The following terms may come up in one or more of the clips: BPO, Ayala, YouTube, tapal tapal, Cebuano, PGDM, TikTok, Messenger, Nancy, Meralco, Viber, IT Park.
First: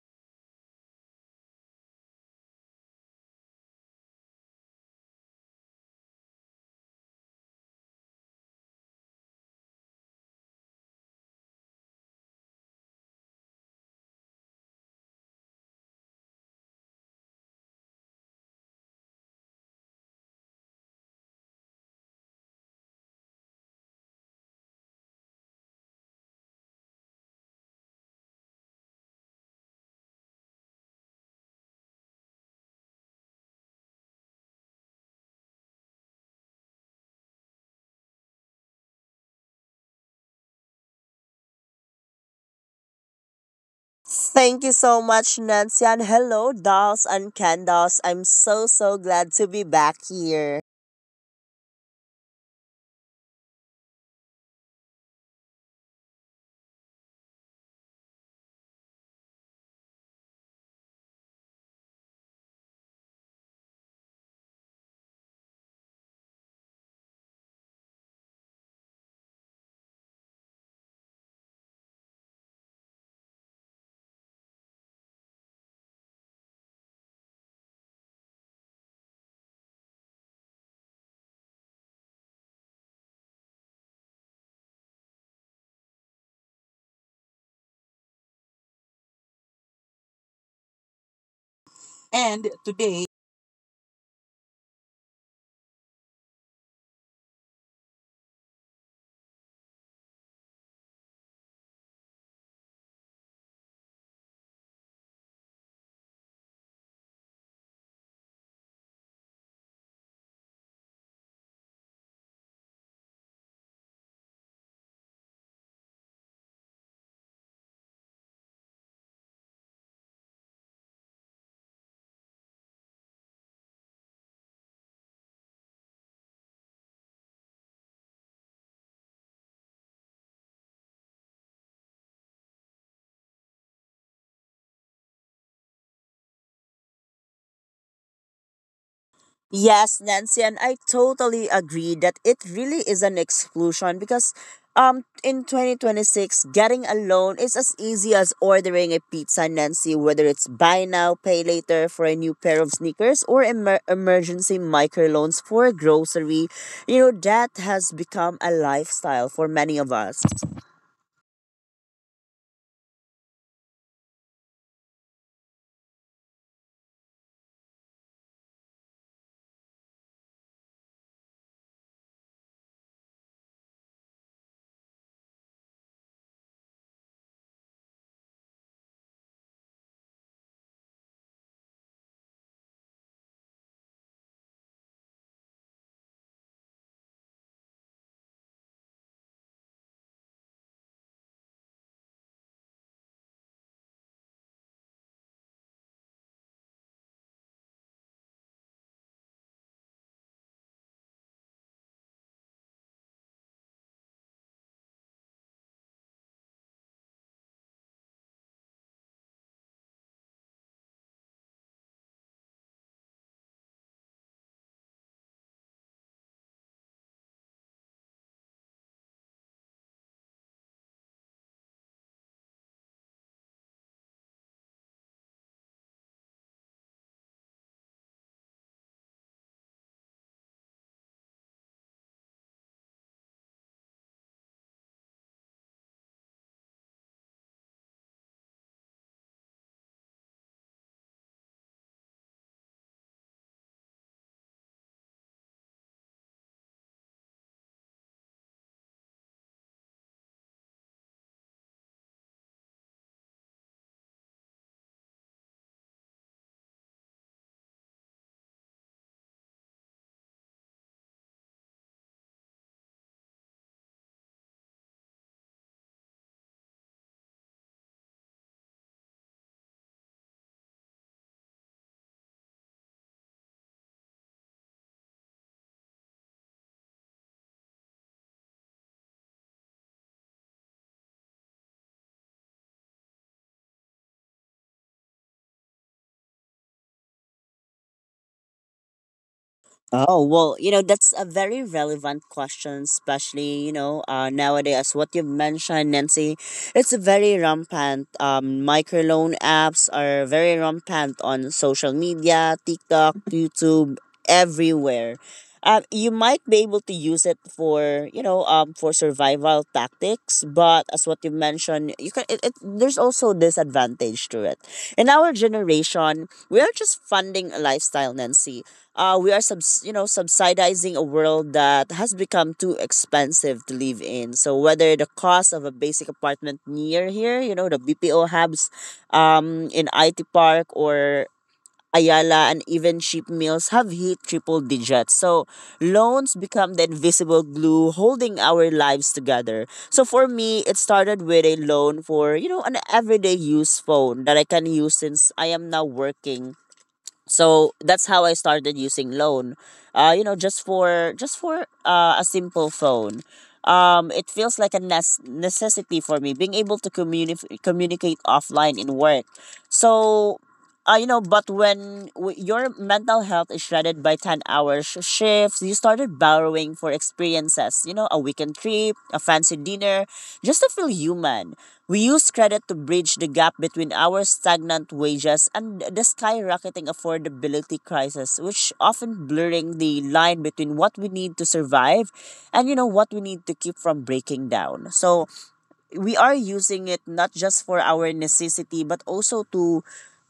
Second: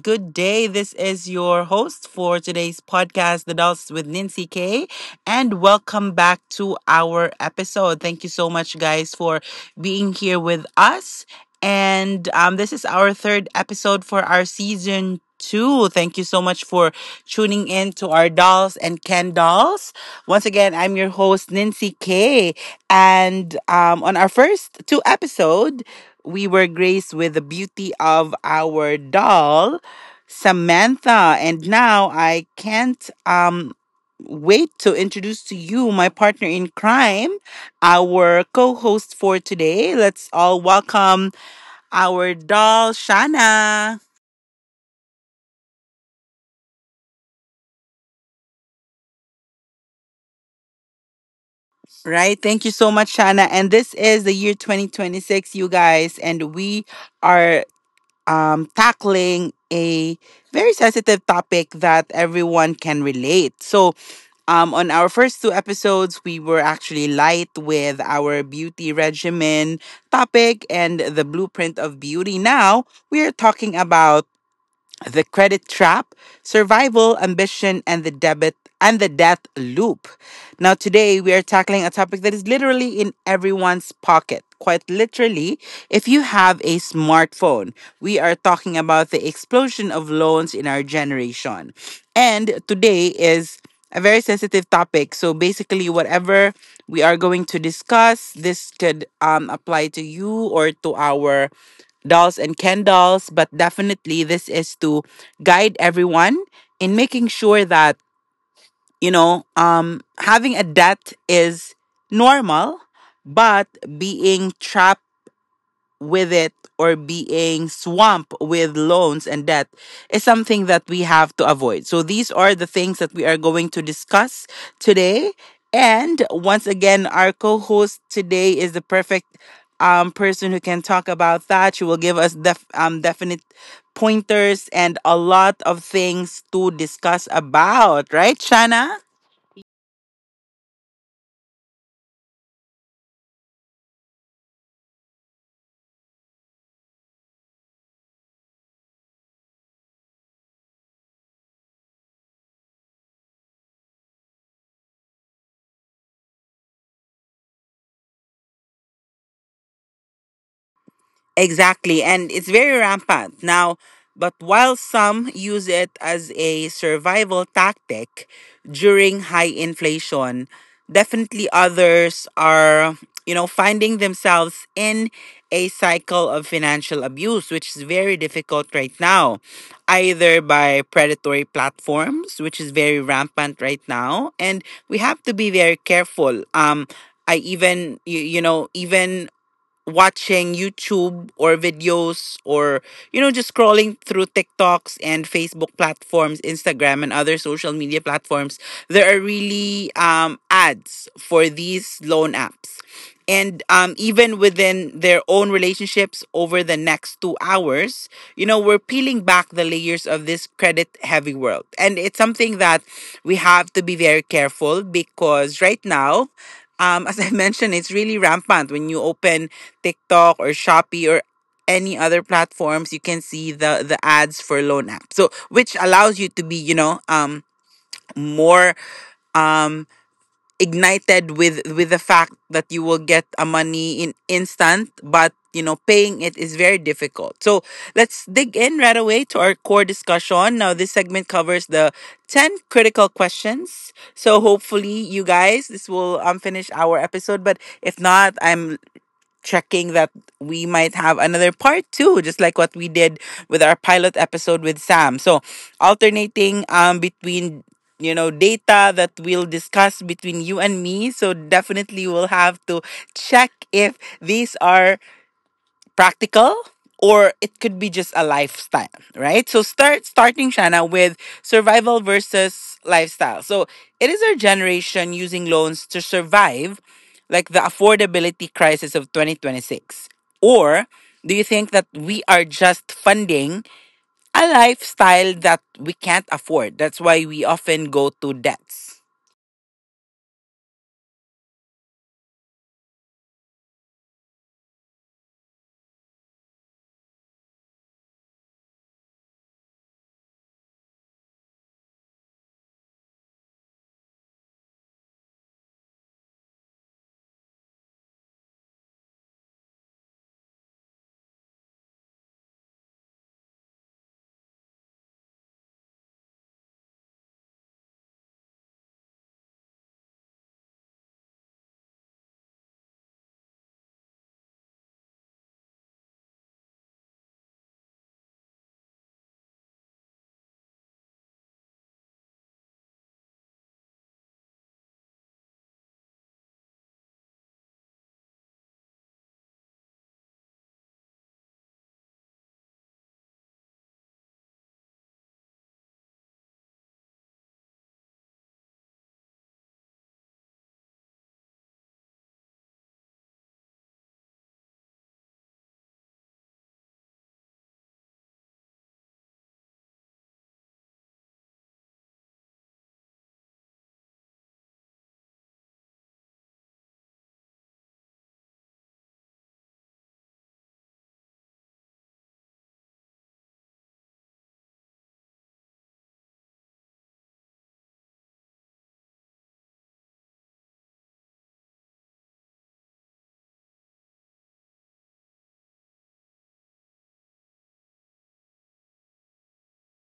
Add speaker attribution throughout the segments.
Speaker 1: Good day. This is your host for today's podcast, The Dolls with Nancy K. And welcome back to our episode. Thank you so much, guys, for being here with us. And This is our third episode for our season two. Thank you so much for tuning in to our dolls and Ken dolls. Once again, I'm your host, Nancy K. And On our first two episodes, we were graced with the beauty of our doll, Samantha. And now I can't wait to introduce to you my partner in crime, our co host for today. Let's all welcome our doll, Shana.
Speaker 2: Thank you so much, Nancy, and hello, dolls and candles. I'm so glad to be back here.
Speaker 1: Right. Thank you so much, Shana. And this is the year 2026, you guys. And we are tackling a very sensitive topic that everyone can relate. So on our first two episodes, we were actually light with our beauty regimen topic and the blueprint of beauty. Now, we are talking about the credit trap, survival, ambition, and the debit and the death loop. Now, today we are tackling a topic that is literally in everyone's pocket. Quite literally, if you have a smartphone, we are talking about the explosion of loans in our generation.
Speaker 2: And
Speaker 1: And
Speaker 2: today,
Speaker 1: today is a very sensitive topic. So basically, whatever we are going to discuss, this could apply to you or to our dolls and Ken dolls, but definitely this is to guide everyone in making sure that, you know, having a debt is normal, but being trapped with it or being swamped with loans and debt is something that we have to avoid. So these are the things that we are going to discuss today. And once again, our co-host today is the perfect person who can talk about that. She will give us definite pointers and a lot of things to discuss about, right, Shana?
Speaker 2: yes, Nancy, and I totally agree that it really is an exclusion because in 2026, getting a loan is as easy as ordering a pizza, Nancy, whether it's buy now, pay later for a new pair of sneakers or emergency microloans for grocery. You know, that has become a lifestyle for many of us.
Speaker 1: Exactly, and it's very rampant. Now, but while some use it as a survival tactic during high inflation, definitely others are, you know, finding themselves in a cycle of financial abuse, which is very difficult right now, either by predatory platforms, which is very rampant right now, and we have to be very careful. I even you know, even watching YouTube or videos, or you know, just scrolling through TikToks and Facebook platforms, Instagram and other social media platforms, there are really ads for these loan apps. And Even within their own relationships over the next 2 hours, you know, we're peeling back the layers of this credit heavy world. And it's something that we have to be very careful because right now, as I mentioned, it's really rampant when you open TikTok or Shopee or any other platforms, you can see the ads for loan apps. So, which allows you to be, you know, more um ignited with the fact that you will get a money in instant, but you know, paying it is very difficult. So let's dig in right away to our core discussion. Now, this segment covers the 10 critical questions, so hopefully, you guys, this will finish our episode, but if not, I'm checking that we might have another part two, just like what we did with our pilot episode with Sam. So, alternating between, you know, data that we'll discuss between you and me. So definitely we'll have to check if these are practical or it could be just a lifestyle, right? So starting, Shana, with survival versus lifestyle. So, it is our generation using loans to survive like the affordability crisis of 2026, or do you think that we are just funding a lifestyle that we can't afford? That's why we often go to debts.
Speaker 2: Oh, well, you know, that's a very relevant question, especially, nowadays, what you've mentioned, Nancy, it's a very rampant. Microloan apps are very rampant on social media, TikTok, YouTube, everywhere. You might be able to use it for for survival tactics, but as what you mentioned, it there's also disadvantage to it. In our generation, we are just funding a lifestyle, Nancy. We are subsidizing a world that has become too expensive to live in. So whether the cost of a basic apartment near here, you know, the BPO hubs in IT Park or Ayala, and even cheap meals have hit triple digits. So loans become the invisible glue holding our lives together. So for me, it started with a loan for, you know, an everyday use phone that I can use since I am now working. So that's how I started using loan. You know, just for a simple phone. It feels like a necessity for me, being able to communicate offline in work. So you know, but when your mental health is shredded by 10-hour shifts, you started borrowing for experiences, you know, a weekend trip, a fancy dinner, just to feel human. We use credit to bridge the gap between our stagnant wages and the skyrocketing affordability crisis, which often blurring the line between what we need to survive and, you know, what we need to keep from breaking down. So we are using it not just for our necessity, but also to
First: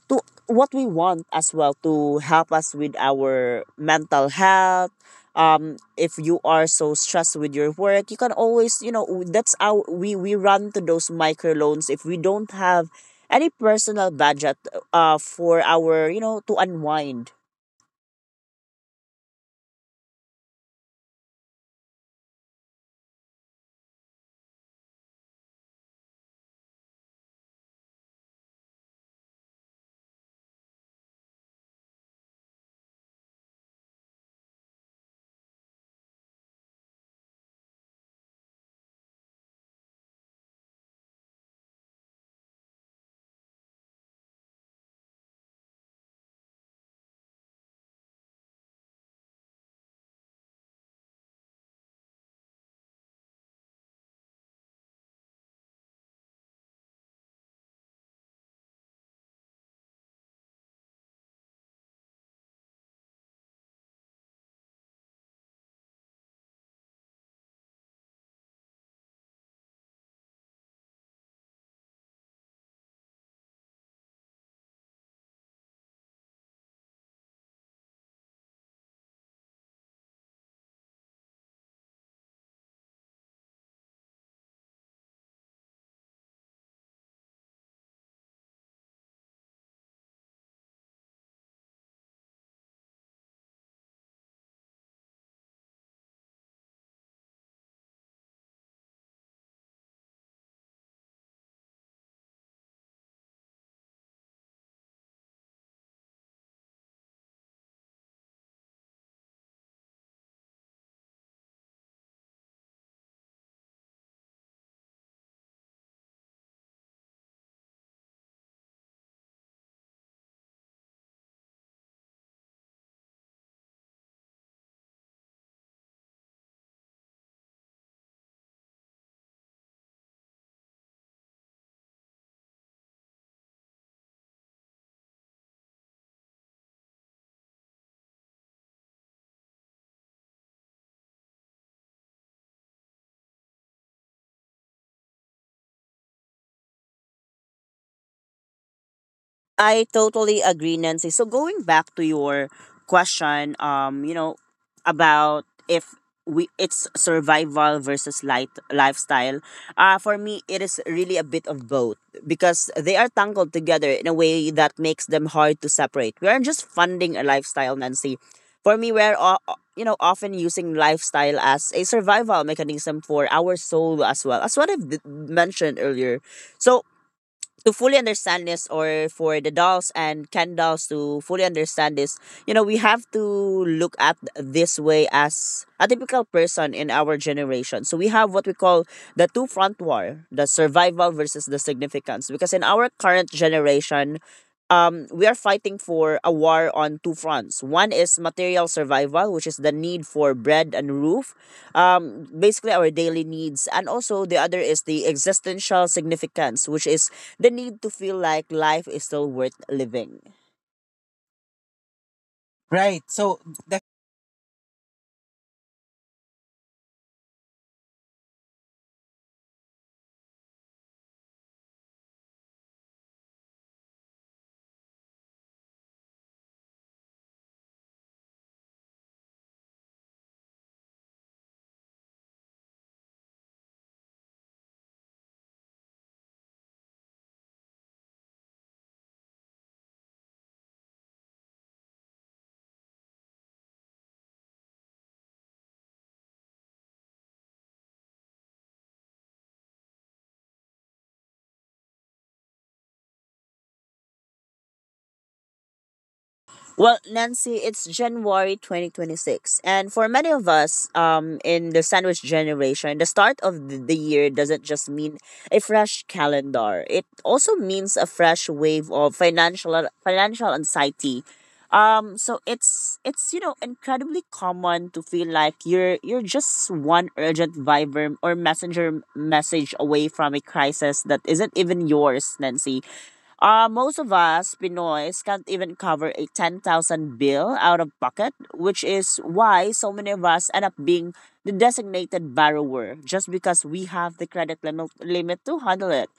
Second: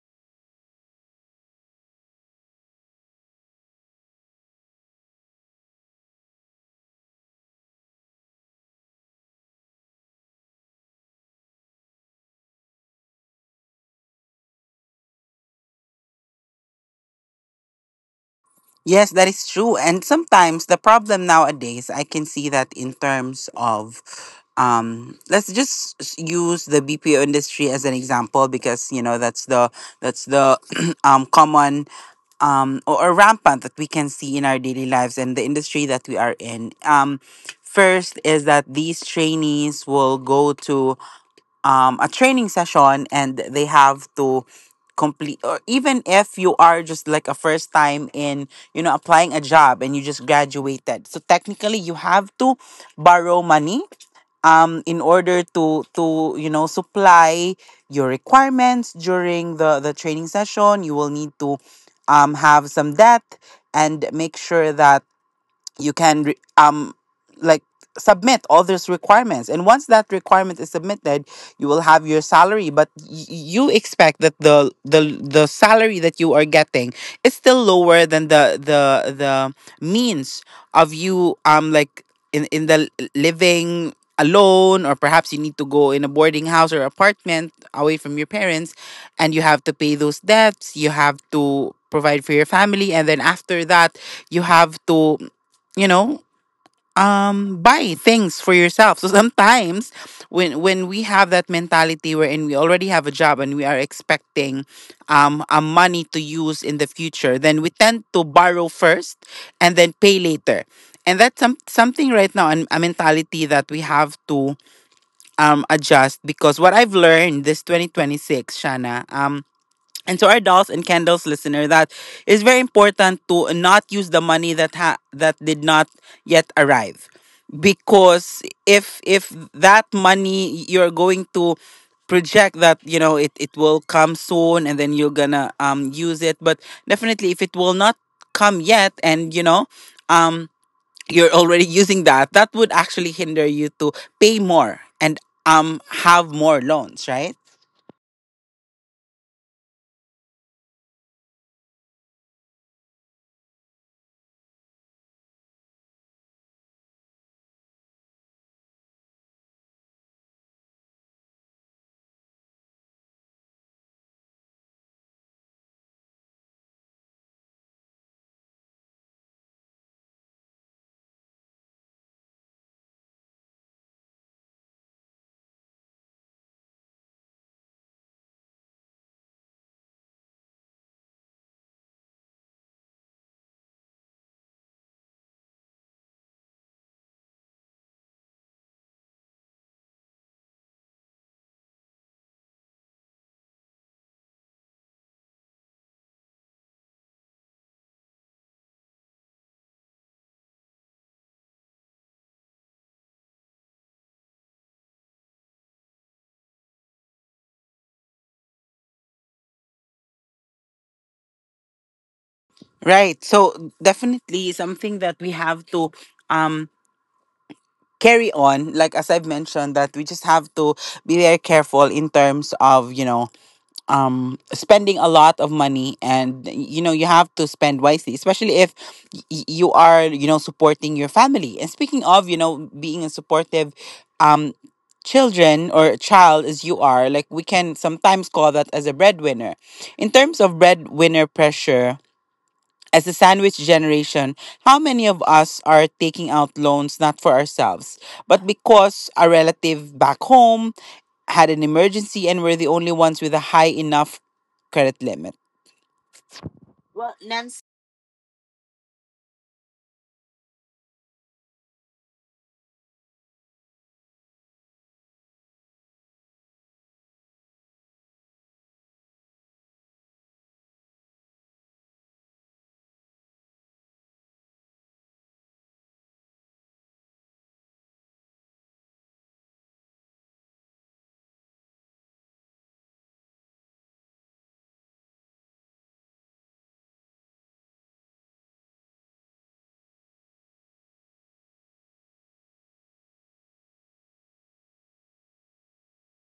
Speaker 2: to what we want as well, to help us with our mental health. If you are so stressed with your work, you can always, you know, that's how we run to those microloans if we don't have any personal budget, for our, you know, to unwind.
Speaker 1: Yes, that is true. And sometimes the problem nowadays, I can see that in terms of, let's just use the BPO industry as an example, because you know that's the common or rampant that we can see in our daily lives and the industry that we are in. First is that these trainees will go to a training session and they have to complete. Or even if you are just like a first time in, you know, applying a job and you just graduated, so technically you have to borrow money in order to you know, supply your requirements during the training session. You will need to have some debt and make sure that you can like submit all those requirements, and once that requirement is submitted, you will have your salary. But you expect that the salary that you are getting is still lower than the means of you, like in living alone, or perhaps you need to go in a boarding house or apartment away from your parents, and you have to pay those debts, you have to provide for your family, and then after that you have to, you know, buy things for yourself. So sometimes, when we have that mentality wherein we already have a job and we are expecting a money to use in the future, then we tend to borrow first and then pay later. And that's something right now, a mentality that we have to adjust. Because what I've learned this 2026, Shana, and to our dolls and candles listener, that is very important: to not use the money that that did not yet arrive. Because if that money you're going to project that, you know, it will come soon, and then you're gonna use it, but definitely if it will not come yet, and you know, um you're already using that, that would actually hinder you to pay more and have more loans, right?
Speaker 2: I totally agree, Nancy. So going back to your question, you know, about if we it's survival versus light lifestyle. For me, it is really a bit of both because they are tangled together in a way that makes them hard to separate. We aren't just funding a lifestyle, Nancy. For me, you know, often using lifestyle as a survival mechanism for our soul as well, as what I've mentioned earlier. So to fully understand this, or for the dolls and Ken dolls to fully understand this, you know, we have to look at this way as a typical person in our generation. So we have what we call the two front war, the survival versus the significance. Because in our current generation, we are fighting for a war on two fronts. One is material survival, which is the need for bread and roof, basically our daily needs. And also the other is the existential significance, which is the need to feel like life is still worth living. Right.
Speaker 1: Right.
Speaker 2: So
Speaker 1: So definitely something that we have to um carry on. Like as I've mentioned, that we just have to be very careful in terms of, you know, spending a lot of money. And you know, you have to spend wisely, especially if you are, you know, supporting your family. And speaking of, you know, being a supportive um children or child, as you are, like, we can sometimes call that as a breadwinner. In terms of breadwinner pressure as the sandwich generation, how many of us are taking out loans not for ourselves, but because a relative back home had an emergency and we're the only ones with a high enough credit limit?
Speaker 2: well, Nancy, it's January 2026. And for many of us in the sandwich generation, the start of the year doesn't just mean a fresh calendar, it also means a fresh wave of financial anxiety. So it's you know incredibly common to feel like you're just one urgent Viber or messenger message away from a crisis that isn't even yours, Nancy. Most of us Pinoys can't even cover a 10,000 bill out of pocket, which is why so many of us end up being the designated borrower just because we have the credit limit to handle it.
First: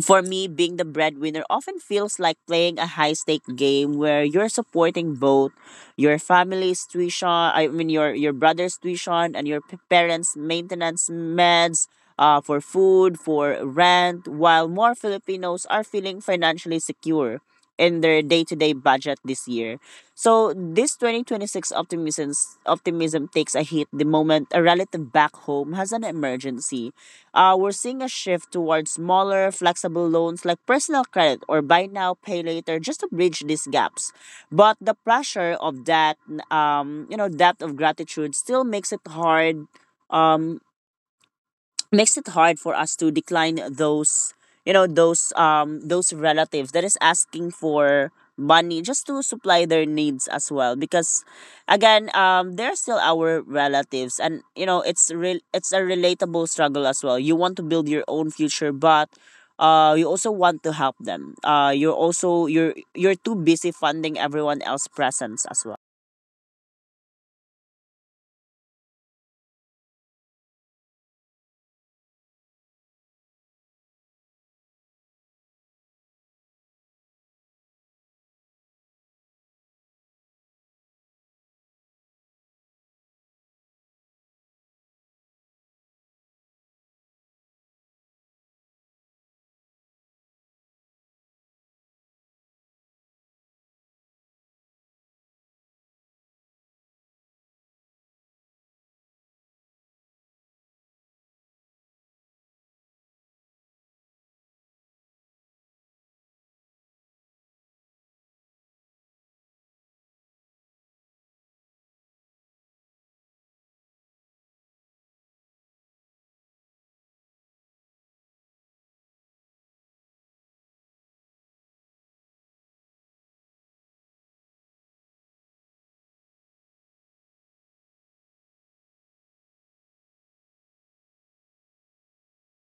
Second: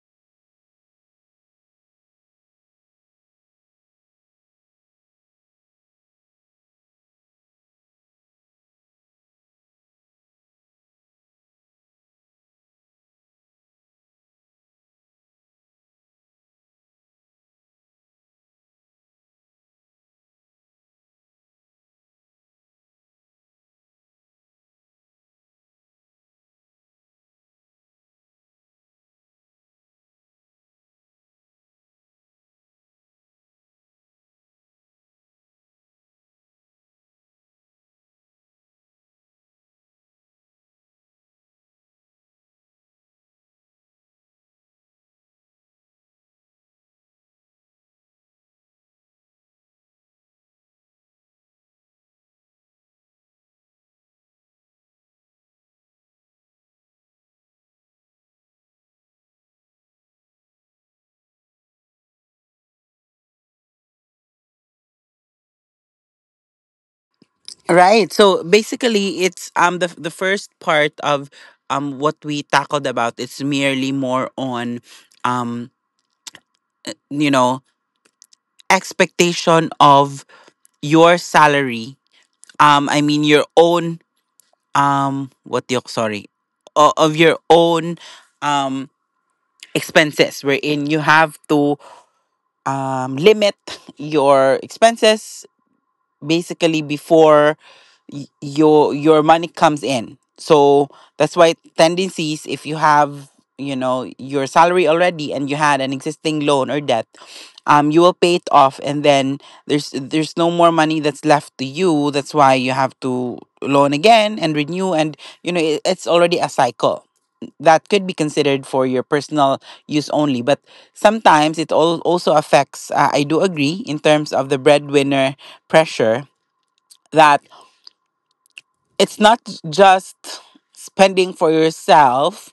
Speaker 2: For me, being the breadwinner often feels like playing a high stake game where you're supporting both I mean your brother's tuition and your parents' maintenance meds, for food, for rent, while more Filipinos are feeling financially secure in their day-to-day budget this year. So this 2026 optimism takes a hit the moment a relative back home has an emergency. We're seeing a shift towards smaller, flexible loans like personal credit or buy now, pay later, just to bridge these gaps. But the pressure of that, you know, depth of gratitude still makes it hard. Um, Makes it hard for us to decline those, you know, those relatives that is asking for money just to supply their needs as well, because again, they're still our relatives, and you know it's real, it's a relatable struggle as well. You want to build your own future, but you also want to help them. Uh you're also you're you're too busy funding everyone else presence as well.
Speaker 1: Right. So basically, it's the first part of what we tackled about. It's merely more on um you know, expectation of your salary. I mean your own what the sorry, of your own um expenses, wherein you have to limit your expenses basically before your money comes in. So that's why tendencies, if you have, you know, your salary already and you had an existing loan or debt, you will pay it off, and then there's no more money that's left to you. That's why you have to loan again and renew, and you know it, it's already a cycle that could be considered for your personal use only. But sometimes it all also affects, I do agree in terms of the breadwinner pressure that it's not just spending for yourself,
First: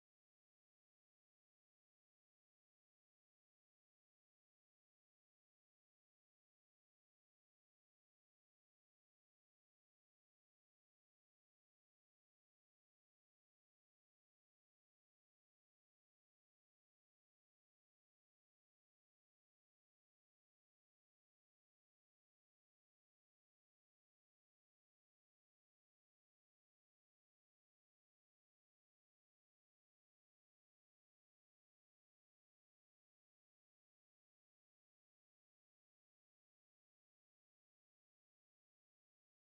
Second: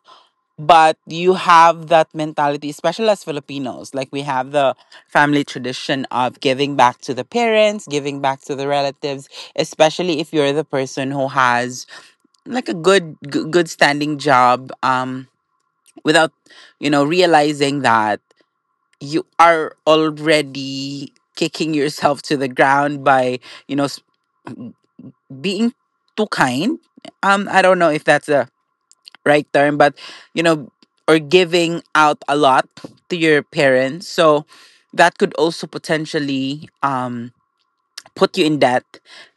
Speaker 1: but you have that mentality, especially as Filipinos, like we have the family tradition of giving back to the parents, giving back to the relatives, especially if you're the person who has, like, a good good standing job. Without, you know, realizing that you are already kicking yourself to the ground by, you know, being too kind. Um, I don't know if that's a right term, but you know, or giving out a lot to your parents. So that could also potentially put you in debt,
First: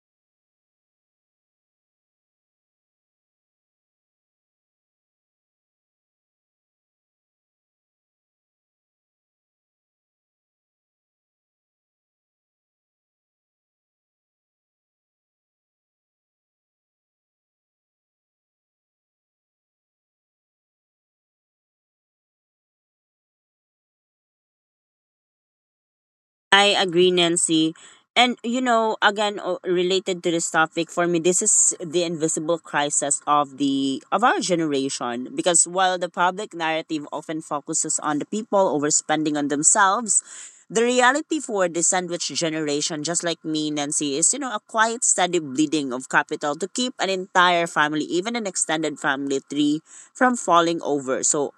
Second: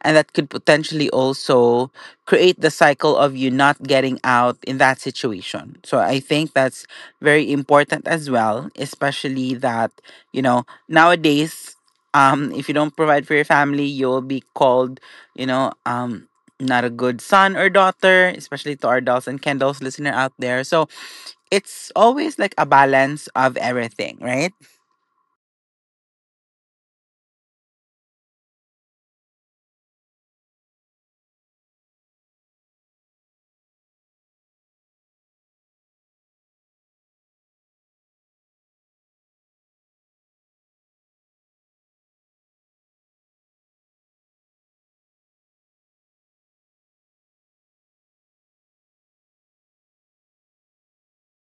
Speaker 1: and that could potentially also create the cycle of you not getting out in that situation. So I think that's very important as well, especially that, you know, nowadays, if you don't provide for your family, you'll be called, you know, not a good son or daughter, especially to our dolls and candles listener out there. So it's always like a balance of everything, right?
Speaker 2: I agree, Nancy. And you know, again, related to this topic, for me, this is the invisible crisis of the of our generation. Because while the public narrative often focuses on the people overspending on themselves, the reality for the sandwich generation, just like me, Nancy, is you know a quiet, steady bleeding of capital to keep an entire family, even an extended family tree, from falling over. So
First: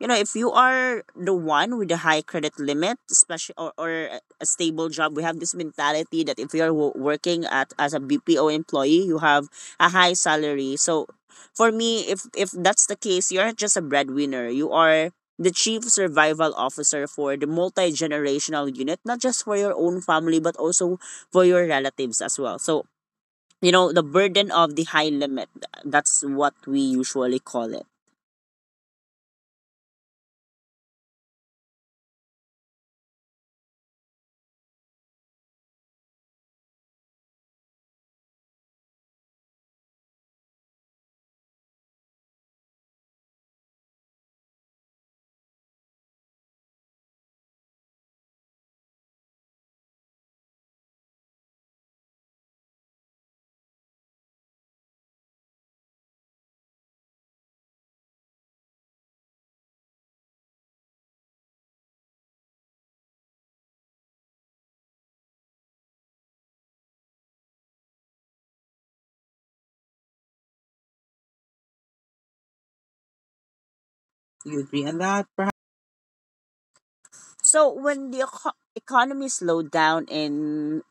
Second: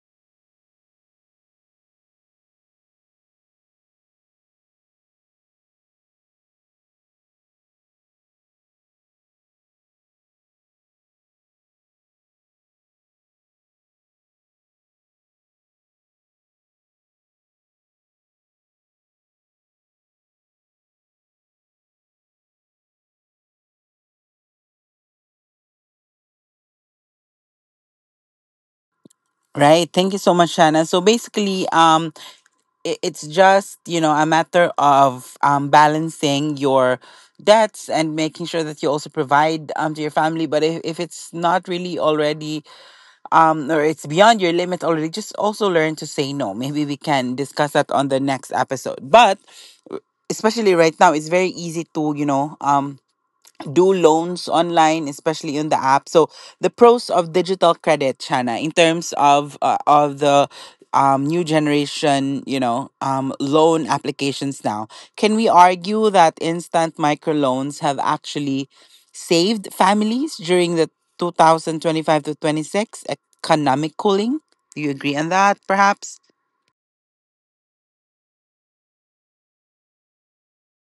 Speaker 2: you know, if you are the one with a high credit limit, especially, or a stable job, we have this mentality that if you're working at as a BPO employee, you have a high salary. So for me, if that's the case, you're not just a breadwinner. You are the chief survival officer for the multi-generational unit, not just for your own family, but also for your relatives as well. So, you know, the burden of the high limit, that's what we usually call it.
Speaker 1: Right, thank you so much, Shanna. So basically, it's just, you know, a matter of, balancing your debts and making sure that you also provide, to your family. But if it's not really already, or it's beyond your limit already, just also learn to say no. Maybe we can discuss that on the next episode. But especially right now, it's very easy to, you know, do loans online, especially on the app. So the pros of digital credit, Chana, in terms of the new generation, loan applications now. Can we argue that instant microloans have actually saved families during the 2025 to 26 economic cooling?
Speaker 2: Do you
Speaker 1: Do
Speaker 2: agree
Speaker 1: you
Speaker 2: on
Speaker 1: agree
Speaker 2: that?
Speaker 1: on that, perhaps?
Speaker 2: So when the economy slowed down in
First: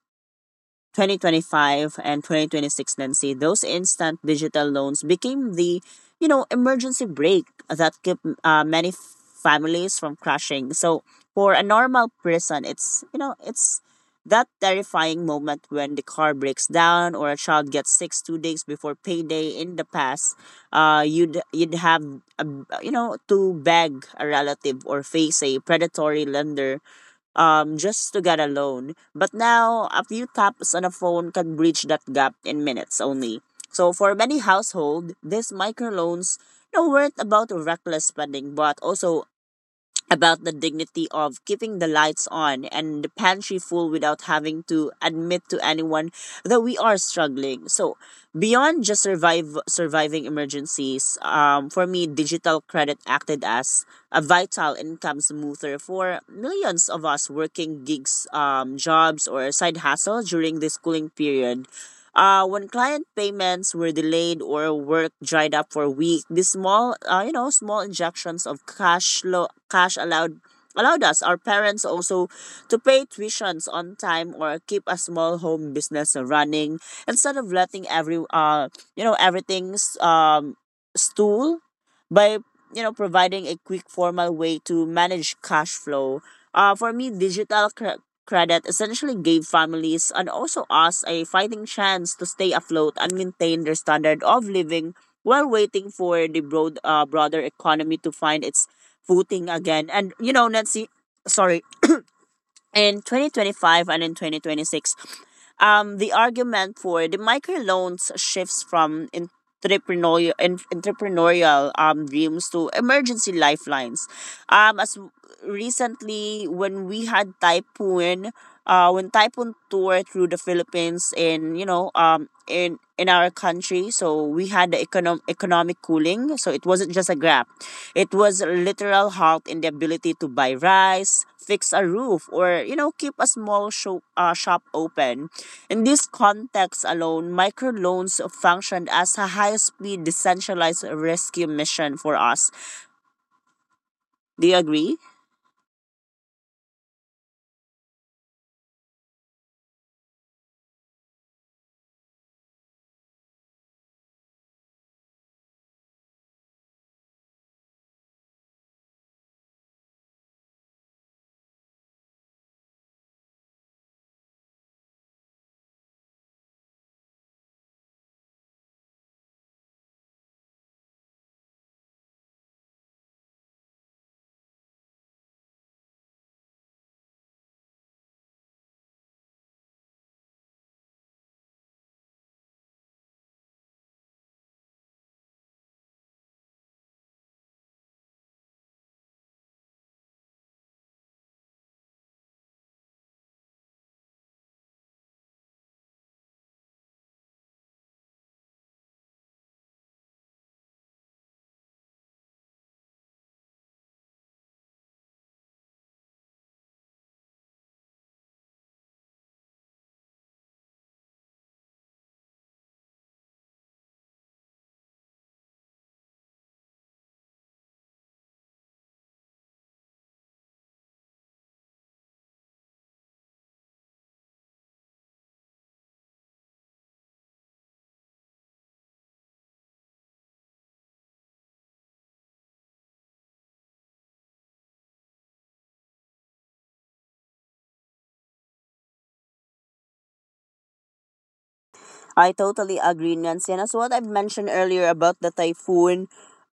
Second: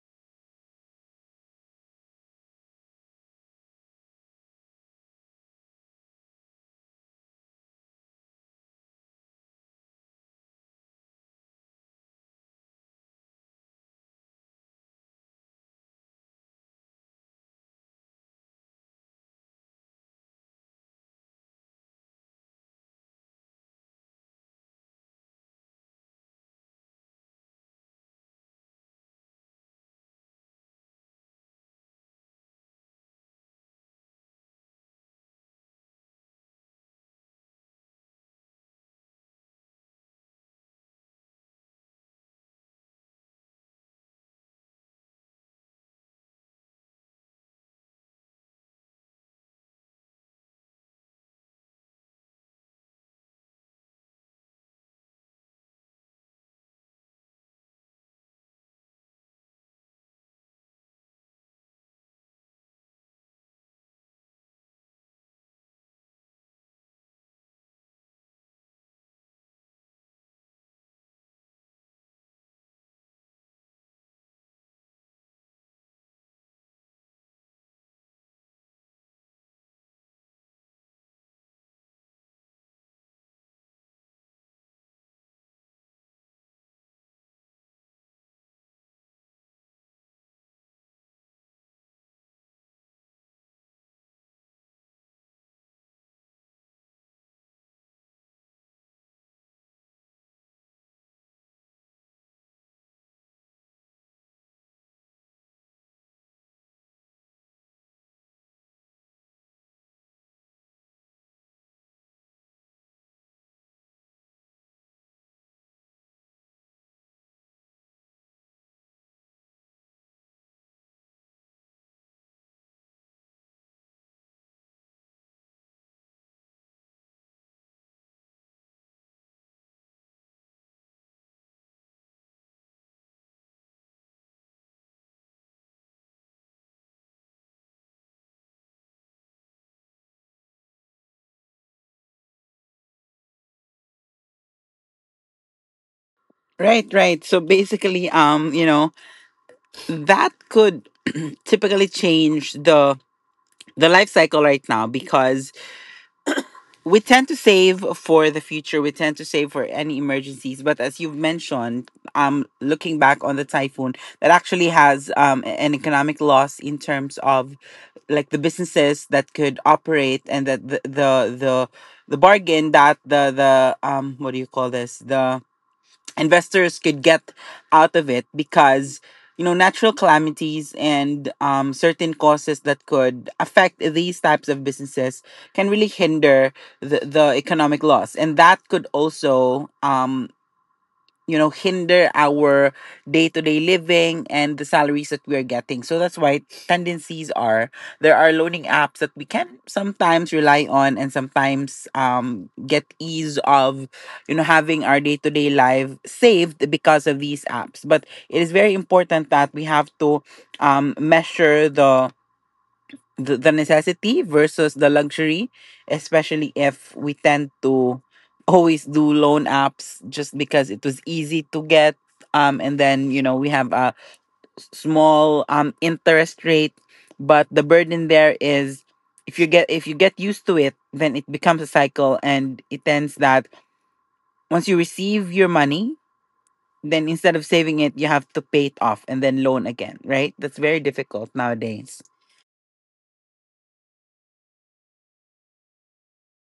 Speaker 2: 2025 and 2026, Nancy, those instant digital loans became the, you know, emergency brake that kept many families from crashing. So for a normal person, it's, you know, it's that terrifying moment when the car breaks down or a child gets sick 2 days before payday. In the past uh, you'd have a, you know, to beg a relative or face a predatory lender, just to get a loan. But now, a few taps on a phone can bridge that gap in minutes only. So for many household, these microloans, you know, weren't about reckless spending, but also about the dignity of keeping the lights on and the pantry full without having to admit to anyone that we are struggling. So, beyond just survive surviving emergencies, for me, digital credit acted as a vital income smoother for millions of us working gigs, jobs, or side hustle during this cooling period. When client payments were delayed or work dried up for a week, these small, you know, small injections of cash, cash allowed us, our parents also, to pay tuitions on time or keep a small home business running instead of letting every, you know, everything's stool by, you know, providing a quick formal way to manage cash flow. For me, digital credit essentially gave families and also us a fighting chance to stay afloat and maintain their standard of living while waiting for the broader economy to find its footing again. And you know, Nancy, sorry, in 2025 and in 2026, the argument for the microloans shifts from entrepreneurial dreams to emergency lifelines. As recently when we had typhoon, when typhoon toured through the Philippines, in you know in our country, so we had the economic cooling. So it wasn't just a grab, it was a literal halt in the ability to buy rice, fix a roof, or you know keep a small shop open. In this context alone, microloans functioned as a high-speed decentralized rescue mission for us. Do you agree?
Speaker 1: Right, right. So basically, that could typically change the life cycle right now because we tend to save for the future, we tend to save for any emergencies. But as you've mentioned, looking back on the typhoon, that actually has an economic loss in terms of like the businesses that could operate, and that the, the bargain that the what do you call this, the investors could get out of it, because you know, natural calamities and certain causes that could affect these types of businesses can really hinder the economic loss. And that could also you know, hinder our day-to-day living and the salaries that we are getting. So that's why tendencies are, there are loaning apps that we can sometimes rely on, and sometimes get ease of, you know, having our day-to-day life saved because of these apps. But it is very important that we have to measure the necessity versus the luxury, especially if we tend to always do loan apps just because it was easy to get. And then you know, we have a small interest rate, but the burden there is, if you get, if you get used to it, then it becomes a cycle. And it tends that once you receive your money, then instead of saving it, you have to pay it off and then loan again, right? That's very difficult nowadays.
Speaker 2: I totally agree, Nancy. And as what I've mentioned earlier about the typhoon,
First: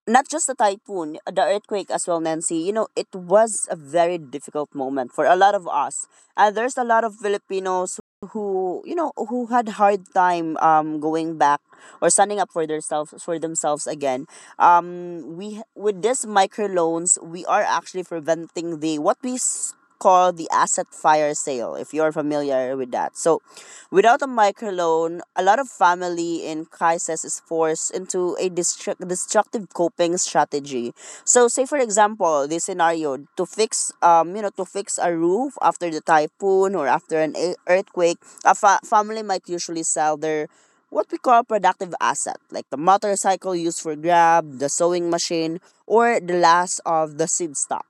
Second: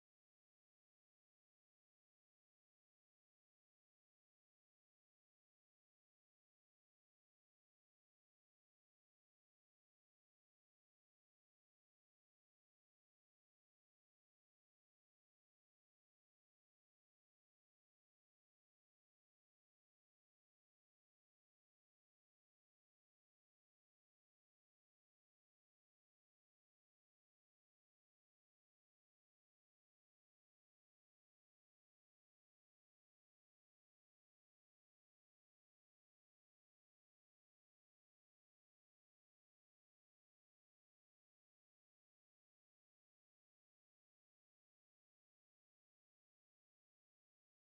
Speaker 2: not just the typhoon, the earthquake as well, Nancy. You know, it was a very difficult moment for a lot of us. There's a lot of Filipinos who, you know, who had hard time going back or standing up for themselves again. We with these microloans, we are actually preventing the what we call the asset fire sale. If you're familiar with that, so without a microloan, a lot of family in crisis is forced into a destructive coping strategy. So, say for example, this scenario to fix, to fix a roof after the typhoon or after an earthquake, a family might usually sell their what we call productive asset, like the motorcycle used for grab, the sewing machine, or the last of the seed stock.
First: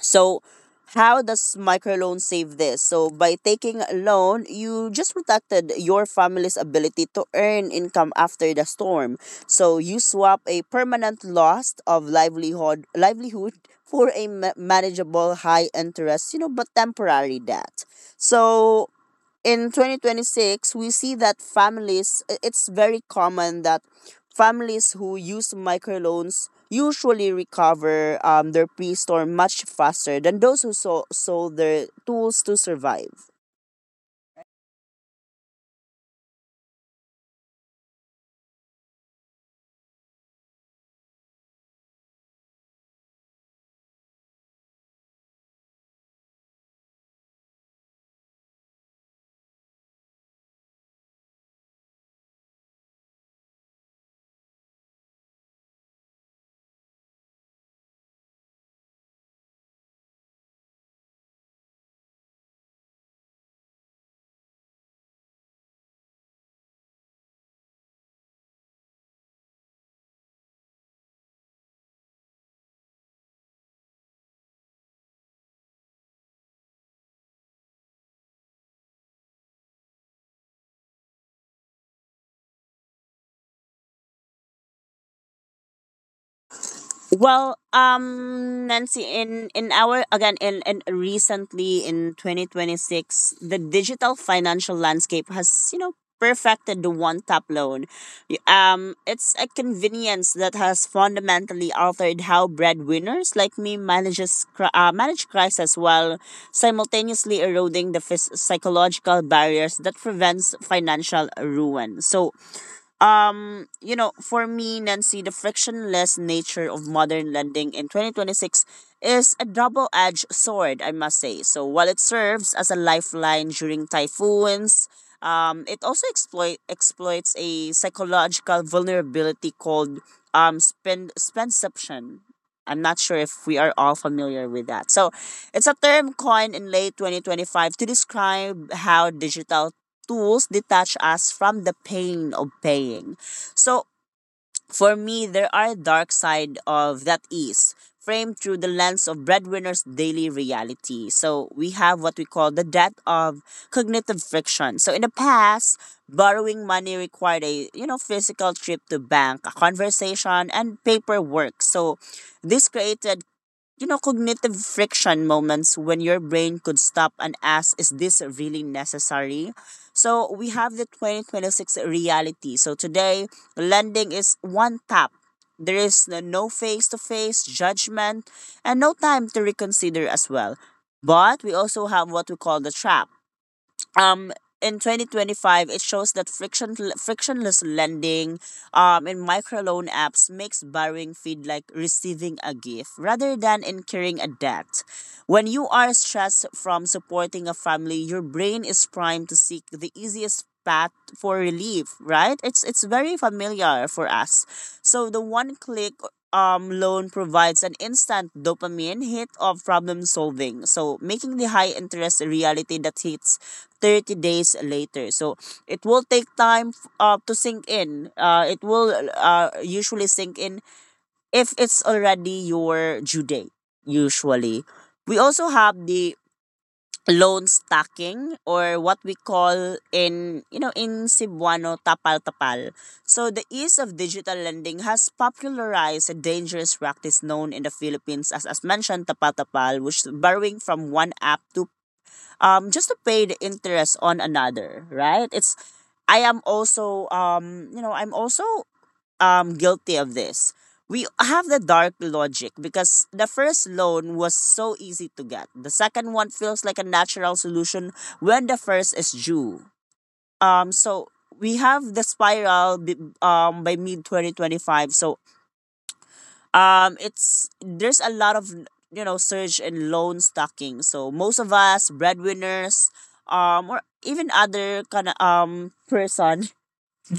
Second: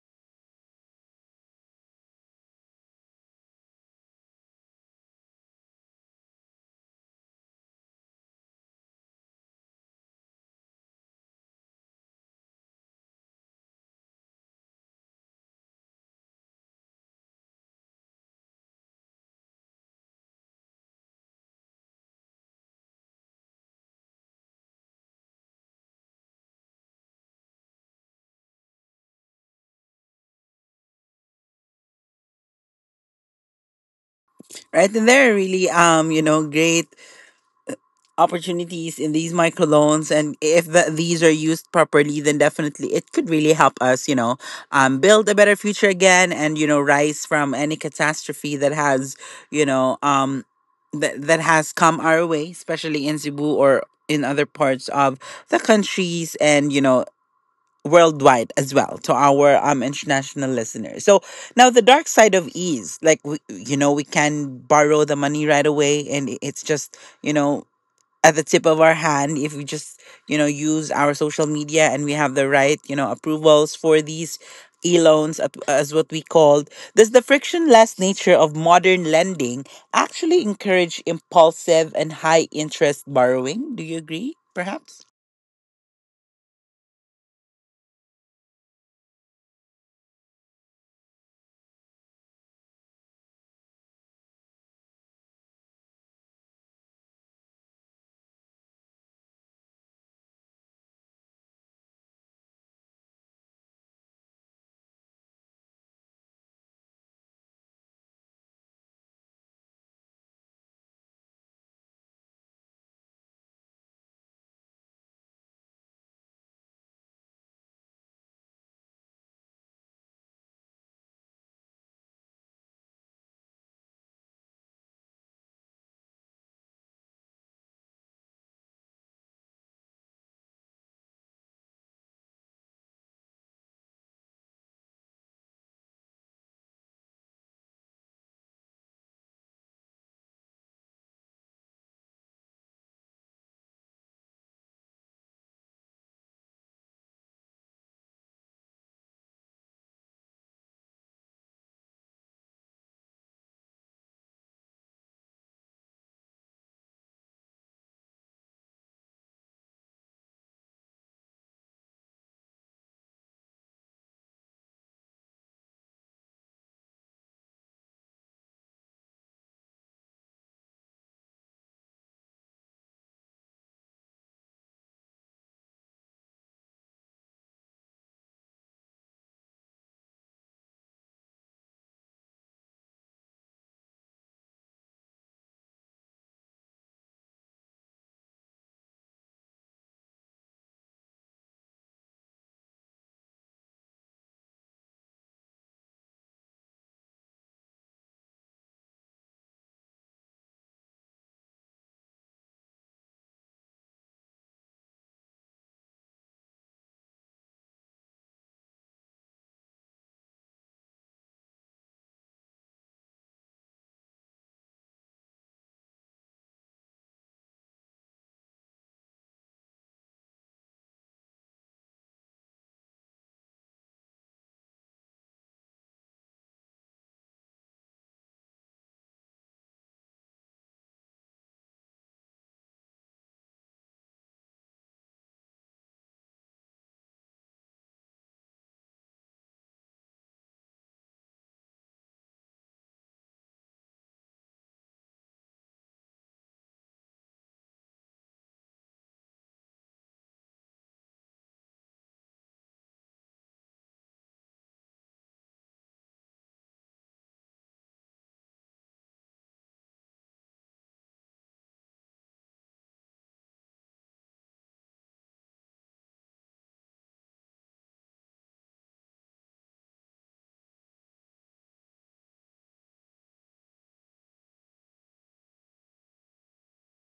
Speaker 2: So, how does microloan save this? So, by taking a loan, you just protected your family's ability to earn income after the storm. So, you swap a permanent loss of livelihood for a manageable high interest, but temporary debt. So, in 2026 we see that families it's very common that families who use microloans usually recover their pre-storm much faster than those who sold their tools to survive.
Speaker 1: Right, and there are really, you know, great opportunities in these microloans, and if these are used properly, then definitely it could really help us, you know, build a better future again, and you know, rise from any catastrophe that has, you know, that has come our way, especially in Cebu or in other parts of the countries, and you know, worldwide as well, to our international listeners. So now the dark side of ease, like we, you know, we can borrow the money right away, and it's just, you know, at the tip of our hand, if we just, you know, use our social media and we have the right, you know, approvals for these as what we called. Does the frictionless nature of modern lending actually encourage impulsive and high interest borrowing? Do you agree perhaps?
Speaker 2: Well, Nancy, in our again in recently in 2026, the digital financial landscape has, you know, perfected the one tap loan. It's a convenience that has fundamentally altered how breadwinners like me manages manage crisis while simultaneously eroding the psychological barriers that prevents financial ruin. So you know, for me, Nancy, the frictionless nature of modern lending in 2026 is a double-edged sword, I must say. So while it serves as a lifeline during typhoons, it also exploits a psychological vulnerability called spendception. I'm not sure if we are all familiar with that. So, it's a term coined in late 2025 to describe how digital tools detach us from the pain of paying. So, for me, there are dark side of that is framed through the lens of breadwinner's daily reality. So we have what we call the death of cognitive friction. So in the past, borrowing money required a, you know, physical trip to bank, a conversation, and paperwork. So this created, you know, cognitive friction moments when your brain could stop and ask, is this really necessary? So we have the 2026 reality. So today, lending is one tap. There is no face to face judgment and no time to reconsider as well. But we also have what we call the trap. um in 2025 it shows that frictionless lending in microloan apps makes borrowing feel like receiving a gift rather than incurring a debt. When you are stressed from supporting a family, your brain is primed to seek the easiest path for relief, right? It's very familiar for us. So the one click loan provides an instant dopamine hit of problem solving, so making the high interest a reality that hits 30 days later. So it will take time to sink in. It will, usually sink in if it's already your due date, usually. We also have the loan stacking, or what we call in, you know, in Cebuano tapal tapal. So the ease of digital lending has popularized a dangerous practice known in the Philippines as mentioned, tapal tapal, which is borrowing from one app to just to pay the interest on another, right? It's, I am also, you know, I'm also guilty of this. We have the dark logic because the first loan was so easy to get. The second one feels like a natural solution when the first is due. So we have the spiral by mid 2025. So it's there's a lot of, you know, surge in loan stocking. So most of us breadwinners or even other kind of person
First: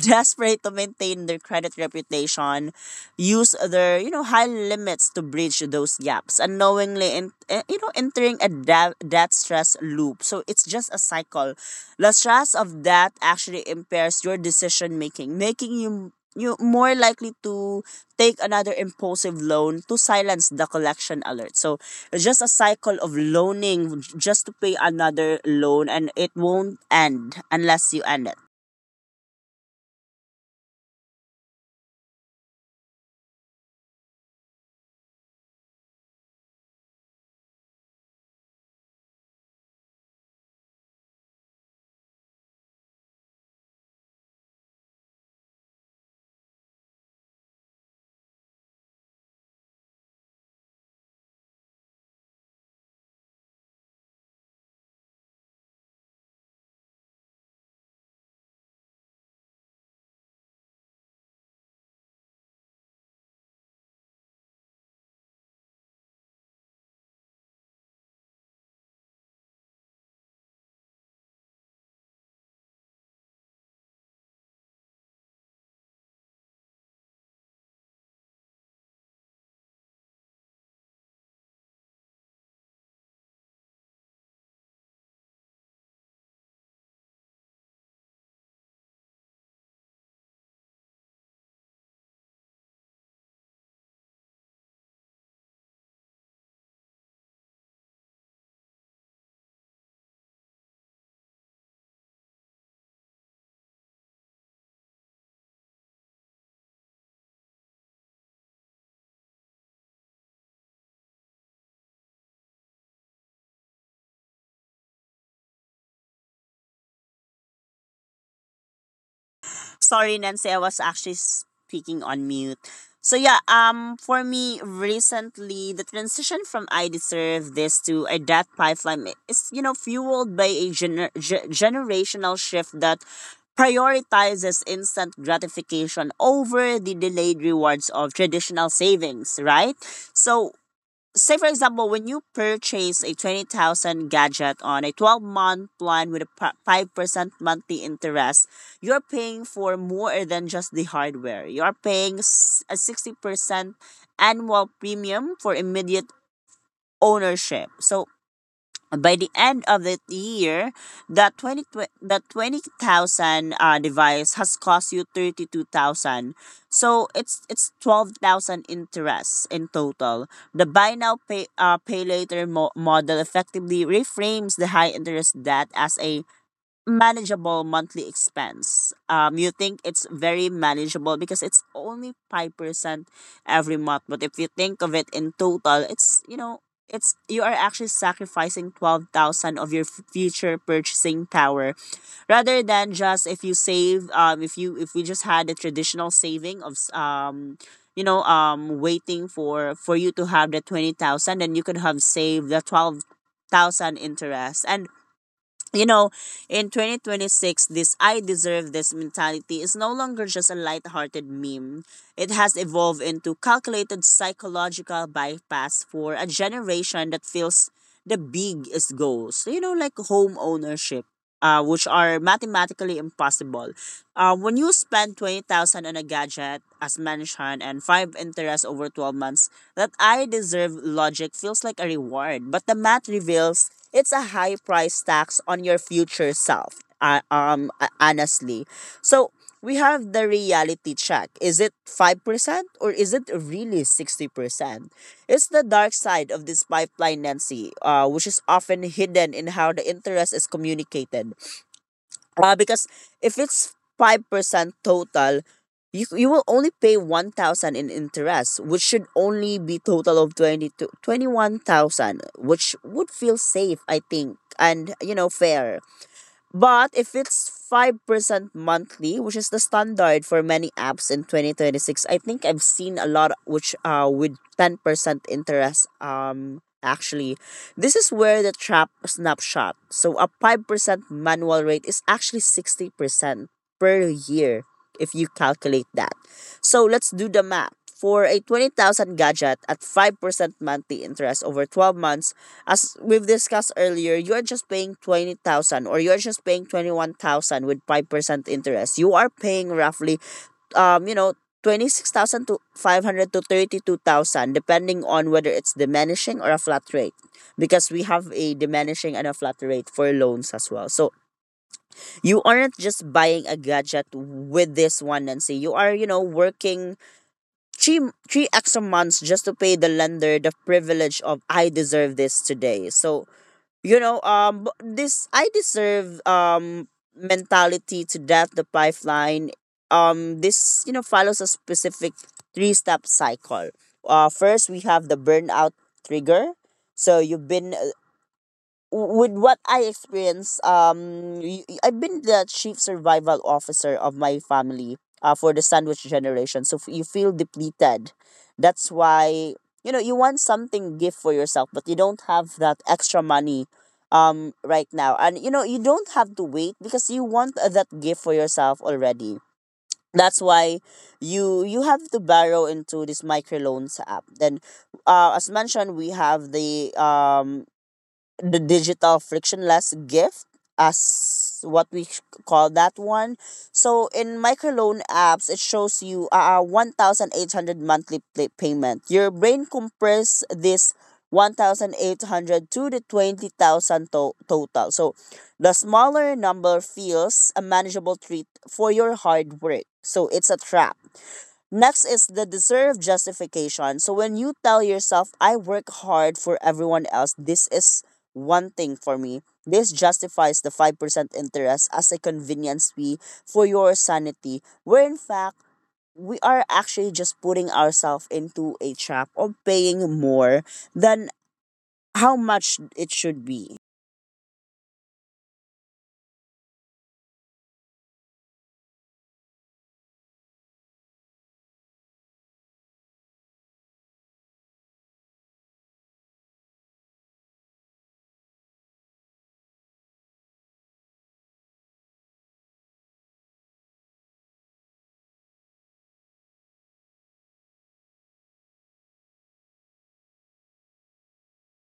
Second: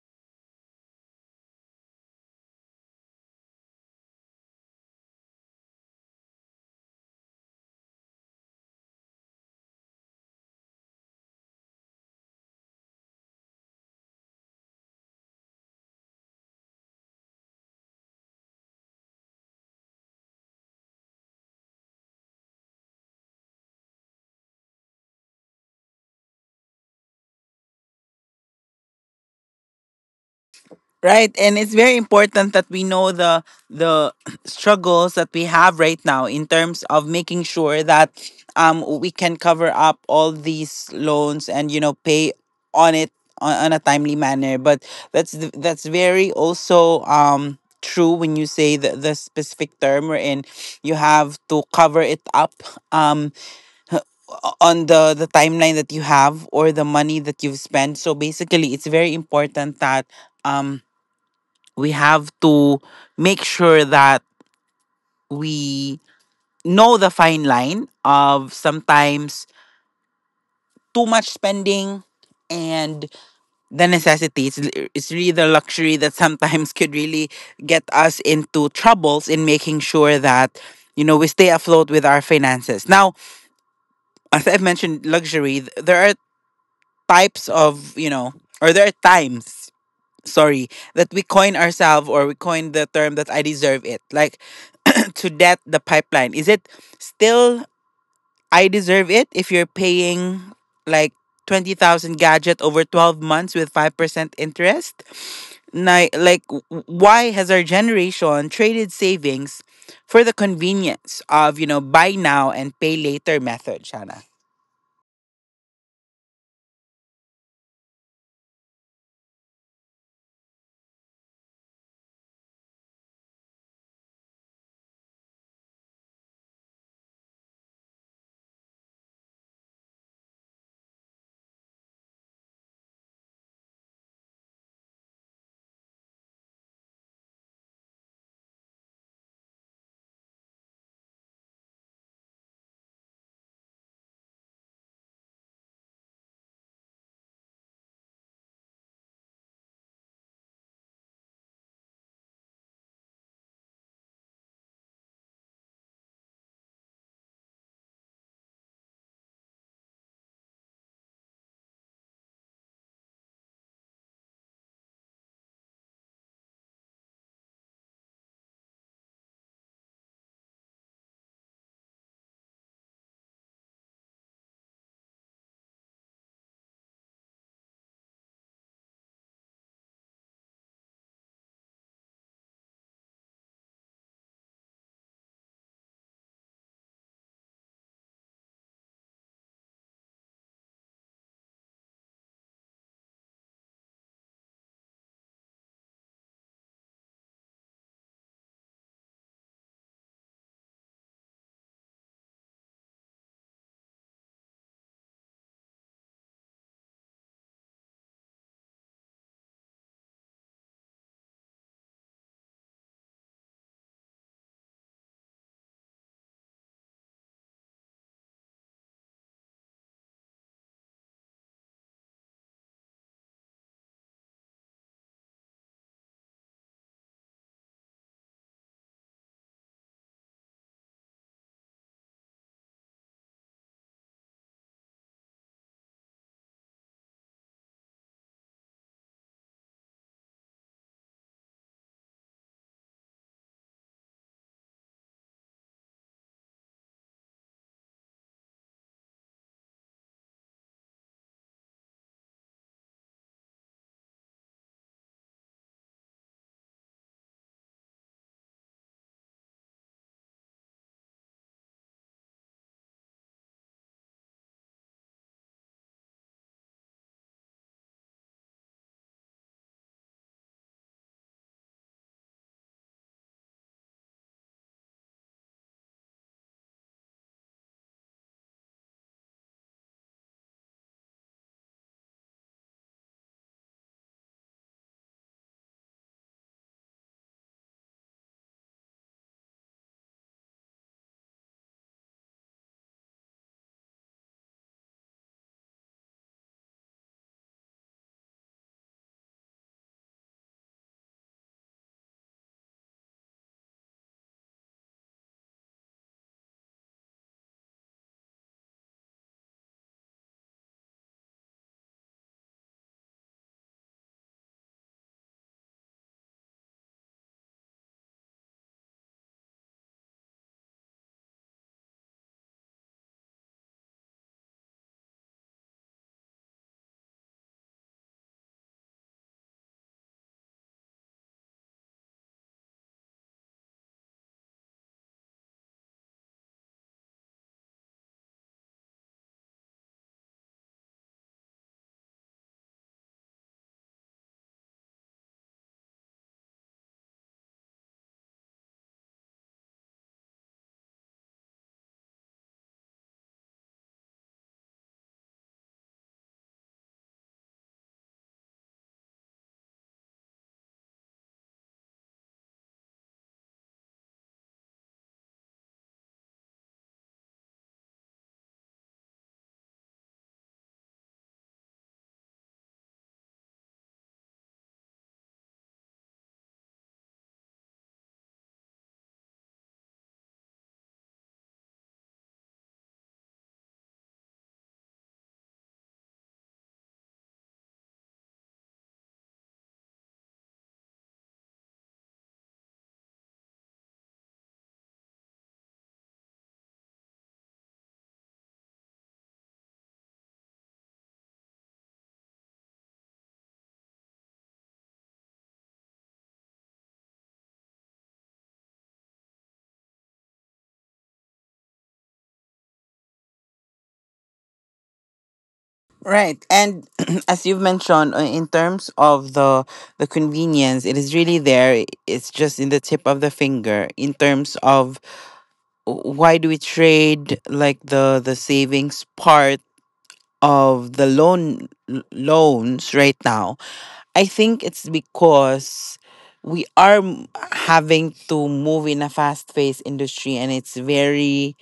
Speaker 2: desperate to maintain their credit reputation use their, you know, high limits to bridge those gaps unknowingly, and, you know, entering a debt stress loop. So it's just a cycle. The stress of debt actually impairs your decision making you more likely to take another impulsive loan to silence the collection alert. So it's just a cycle of loaning just to pay another loan, and it won't end unless you end it.
Speaker 1: Right, and it's very important that we know the struggles that we have right now in terms of making sure that we can cover up all these loans and you know, pay on it on a timely manner. But that's very also true when you say the specific term wherein you have to cover it up um on the timeline that you have or the money that you've spent. So basically, it's very important that. um we have to make sure that we know the fine line of sometimes too much spending and the necessity. It's really the luxury that sometimes could really get us into troubles, in making sure that, you know, we stay afloat with our finances. Now, as I've mentioned, luxury, there are types of, you know, or there are times, sorry, that we coin ourselves, or we coin the term that I deserve it. Like to that the pipeline, is it still I deserve it if you're paying like 20,000 gadget over 12 months with 5% interest? Why has our generation traded savings for the convenience of, you know, buy now and pay later method, Shana?
Speaker 2: Sorry, Nancy, I was actually speaking on mute. So yeah, for me recently, the transition from I deserve this to a death pipeline is, you know, fueled by a generational shift that prioritizes instant gratification over the delayed rewards of traditional savings, right? So, say for example, when you purchase a 20,000 gadget on a 12-month plan with a 5% monthly interest, you're paying for more than just the hardware. You're paying a 60% annual premium for immediate ownership. So by the end of the year, that 20, that 20,000 device has cost you 32,000. So it's 12,000 interest in total. The buy now pay later model effectively reframes the high interest debt as a manageable monthly expense. You think it's very manageable because it's only 5% every month. But if you think of it in total, it's, you know, it's you are actually sacrificing 12,000 of your future purchasing power rather than just if you save, if you if we just had a traditional saving of you know, waiting for you to have the 20,000, then you could have saved the 12,000 interest. And, you know, in 2026, this I deserve this mentality is no longer just a lighthearted meme. It has evolved into calculated psychological bypass for a generation that feels the big is goals, you know, like home ownership, which are mathematically impossible. When you spend 20,000 on a gadget, as mentioned, and five interest over 12 months, that I deserve logic feels like a reward. But the math reveals it's a high price tax on your future self, honestly. So we have the reality check. Is it 5% or is it really 60%? It's the dark side of this pipeline, Nancy, which is often hidden in how the interest is communicated. Because if it's 5% total, you will only pay 1000 in interest, which should only be total of 20 to 21,000, which would feel safe, I think, and, you know, fair. But if it's 5% monthly, which is the standard for many apps in 2026, I think I've seen a lot which with 10% interest actually, this is where the trap snapshot. So a 5% manual rate is actually 60% per year if you calculate that. So let's do the math. For a 20,000 gadget at 5% monthly interest over 12 months, as we've discussed earlier, you're just paying 20,000, or you're just paying 21,000 with 5% interest. You are paying roughly, you know, 26,000 to 500 to 32,000 depending on whether it's diminishing or a flat rate, because we have a diminishing and a flat rate for loans as well. So you aren't just buying a gadget with this one, Nancy. You are, you know, working three three extra months just to pay the lender the privilege of I deserve this today. So, you know, this I deserve mentality to that the pipeline. This, you know, follows a specific three step cycle. First we have the burnout trigger. So you've been with what I experienced, I've been the chief survival officer of my family, for the sandwich generation. So you feel depleted. That's why, you know, you want something gift for yourself, but you don't have that extra money right now. And, you know, you don't have to wait because you want, that gift for yourself already. That's why you have to borrow into this microloans app. Then, as mentioned, we have the digital frictionless gift, as what we call that one. So in microloan apps, it shows you a, 1,800 monthly payment. Your brain compress this 1,800 to the 20,000 total. So the smaller number feels a manageable treat for your hard work. So it's a trap. Next is the deserved justification. So when you tell yourself, I work hard for everyone else, this is one thing for me. This justifies the 5% interest as a convenience fee for your sanity, where in fact, we are actually just putting ourselves into a trap of paying more than how much it should be.
Speaker 1: Right, and as you've mentioned, in terms of the convenience, it is really there. It's just in the tip of the finger. In terms of why do we trade like the savings part of the loans right now? I think it's because we are m- having to move in a fast paced industry, and it's very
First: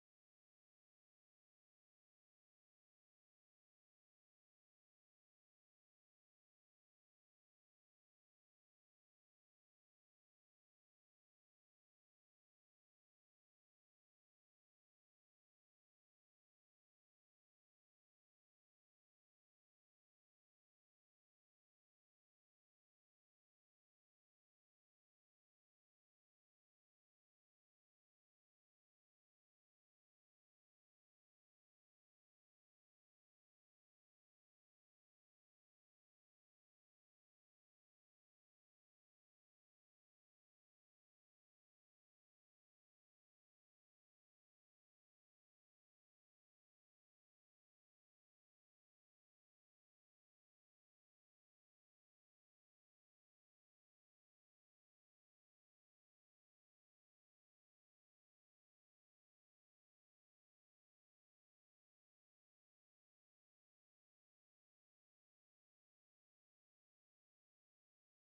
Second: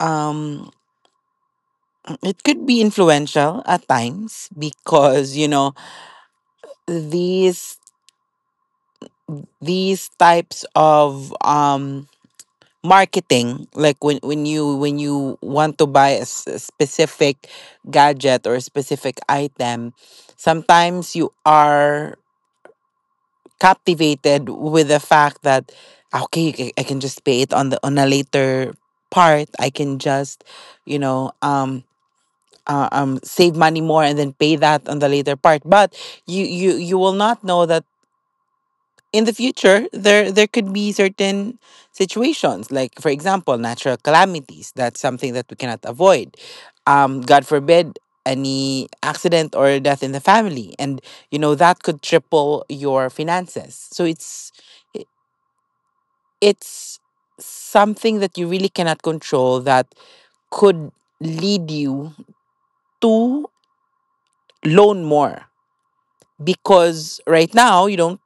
Speaker 1: um it could be influential at times, because you know, these, these types of marketing, like when you want to buy a specific gadget or a specific item, sometimes you are captivated with the fact that, okay, I can just pay it on a later part. I can just, you know, save money more and then pay that on the later part. But you you will not know that in the future there could be certain situations, like for example natural calamities, that's something that we cannot avoid. God forbid, any accident or death in the family, and you know, that could triple your finances. So i- it's something that you really cannot control, that could lead you to loan more. Because right now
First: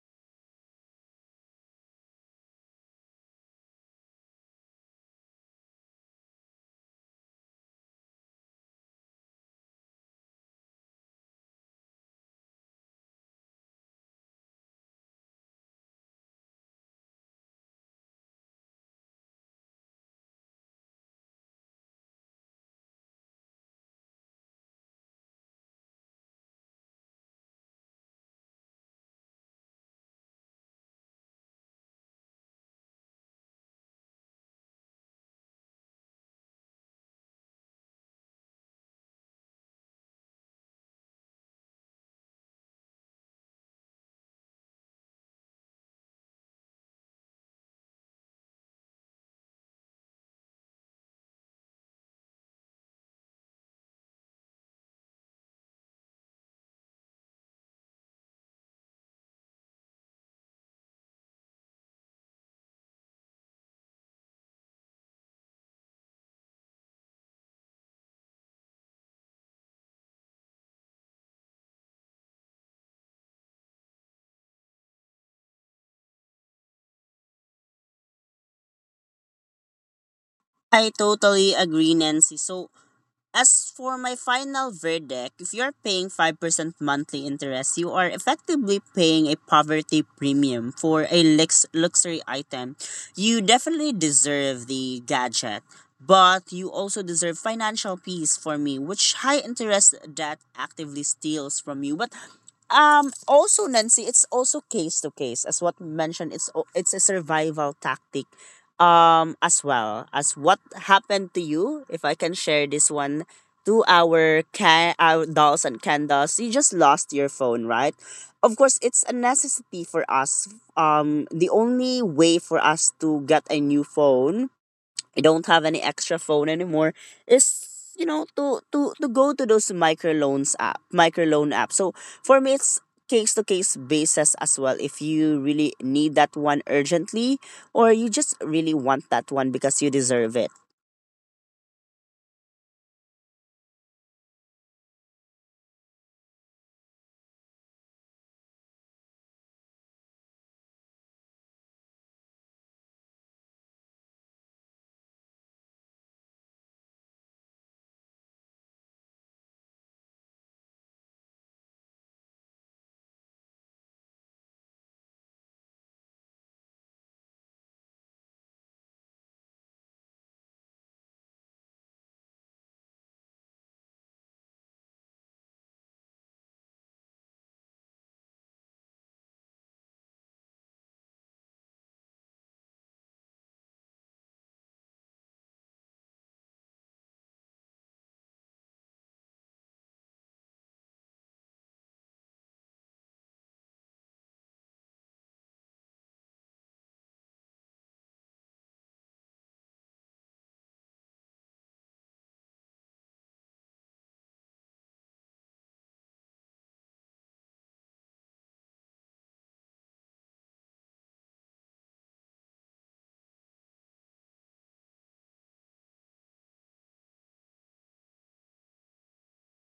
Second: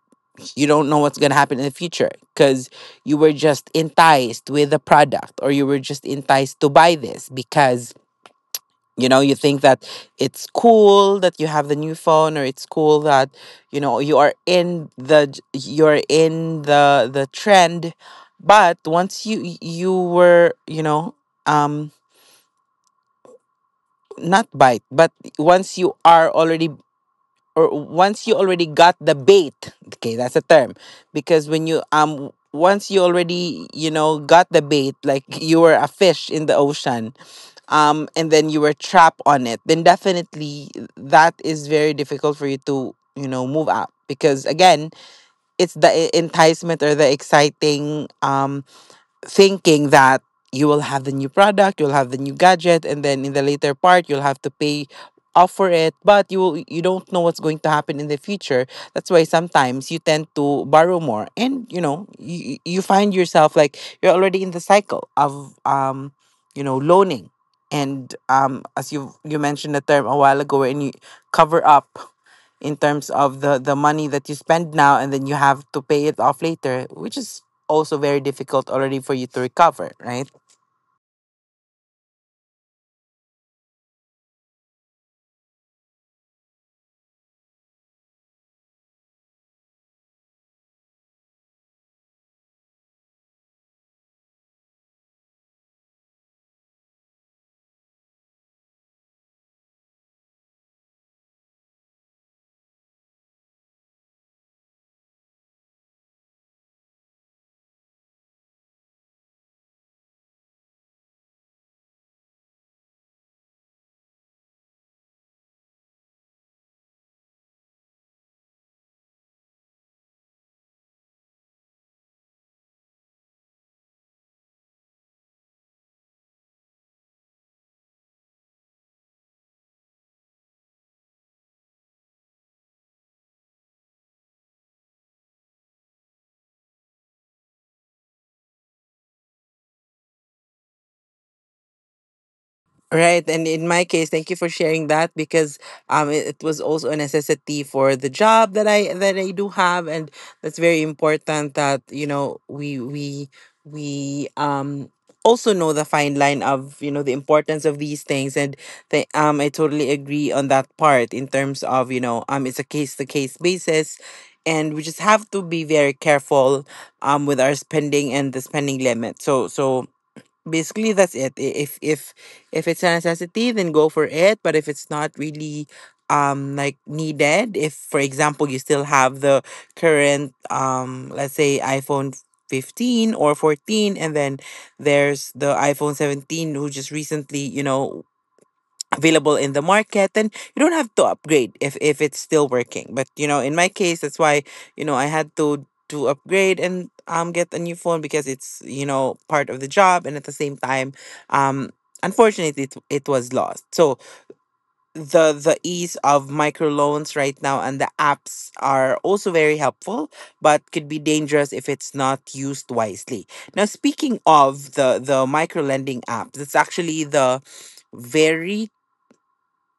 Speaker 1: you don't know what's going to happen in the future, because you were just enticed with the product, or you were just enticed to buy this because you know, you think that it's cool that you have the new phone, or it's cool that you know, you are in the you're in the trend. But once you were you know, um not bite, but once you are already, or once you already got the bait, okay that's a term. Because when you, once you already, you know, got the bait, like you were a fish in the ocean, and then you were trapped on it, then definitely that is very difficult for you to, you know, move out. Because again, it's the enticement, or the exciting thinking that you will have the new product, you'll have the new gadget, and then in the later part you'll have to pay off for it. But you don't know what's going to happen in the future. That's why sometimes you tend to borrow more, and you know, you find yourself like you're already in the cycle of, you know, loaning. And as you mentioned the term a while ago, and you cover up in terms of the money that you spend now, and then you have to pay it off later, which is also very difficult already for you to recover, right?
Speaker 2: I totally agree, Nancy. So as for my final verdict, if you're paying 5% monthly interest, you are effectively paying a poverty premium for a luxury item. You definitely deserve the gadget, but you also deserve financial peace for me, which high interest debt actively steals from you. But also, Nancy, it's also case to case, as what we mentioned. It's it's a survival tactic, as well. As what happened to you, if I can share this one to our can our dolls and candles, you just lost your phone, right? Of course, it's a necessity for us. The only way for us to get a new phone, I don't have any extra phone anymore, is, you know, to go to those microloan app. So for me, it's case to case basis as well. If you really need that one urgently, or you just really want that one because you deserve it.
Speaker 1: Right, and in my case, thank you for sharing that. Because it was also a necessity for the job that I do have. And that's very important that you know, we also know the fine line of, you know, the importance of these things. And I totally agree on that part, in terms of you know, it's a case to case basis, and we just have to be very careful with our spending and the spending limit. So, basically that's it. If it's a necessity, then go for it. But if it's not really, like, needed, if for example you still have the current, let's say, iphone 15 or 14, and then there's the iphone 17 who just recently, you know, available in the market, then you don't have to upgrade if it's still working. But you know, in my case, that's why, you know, I had to, upgrade and get a new phone, because it's, you know, part of the job. And at the same time, um unfortunately it was lost. So the ease of microloans right now and the apps are also very helpful, but could be dangerous if it's not used wisely. Now, speaking of the micro lending apps, it's actually the very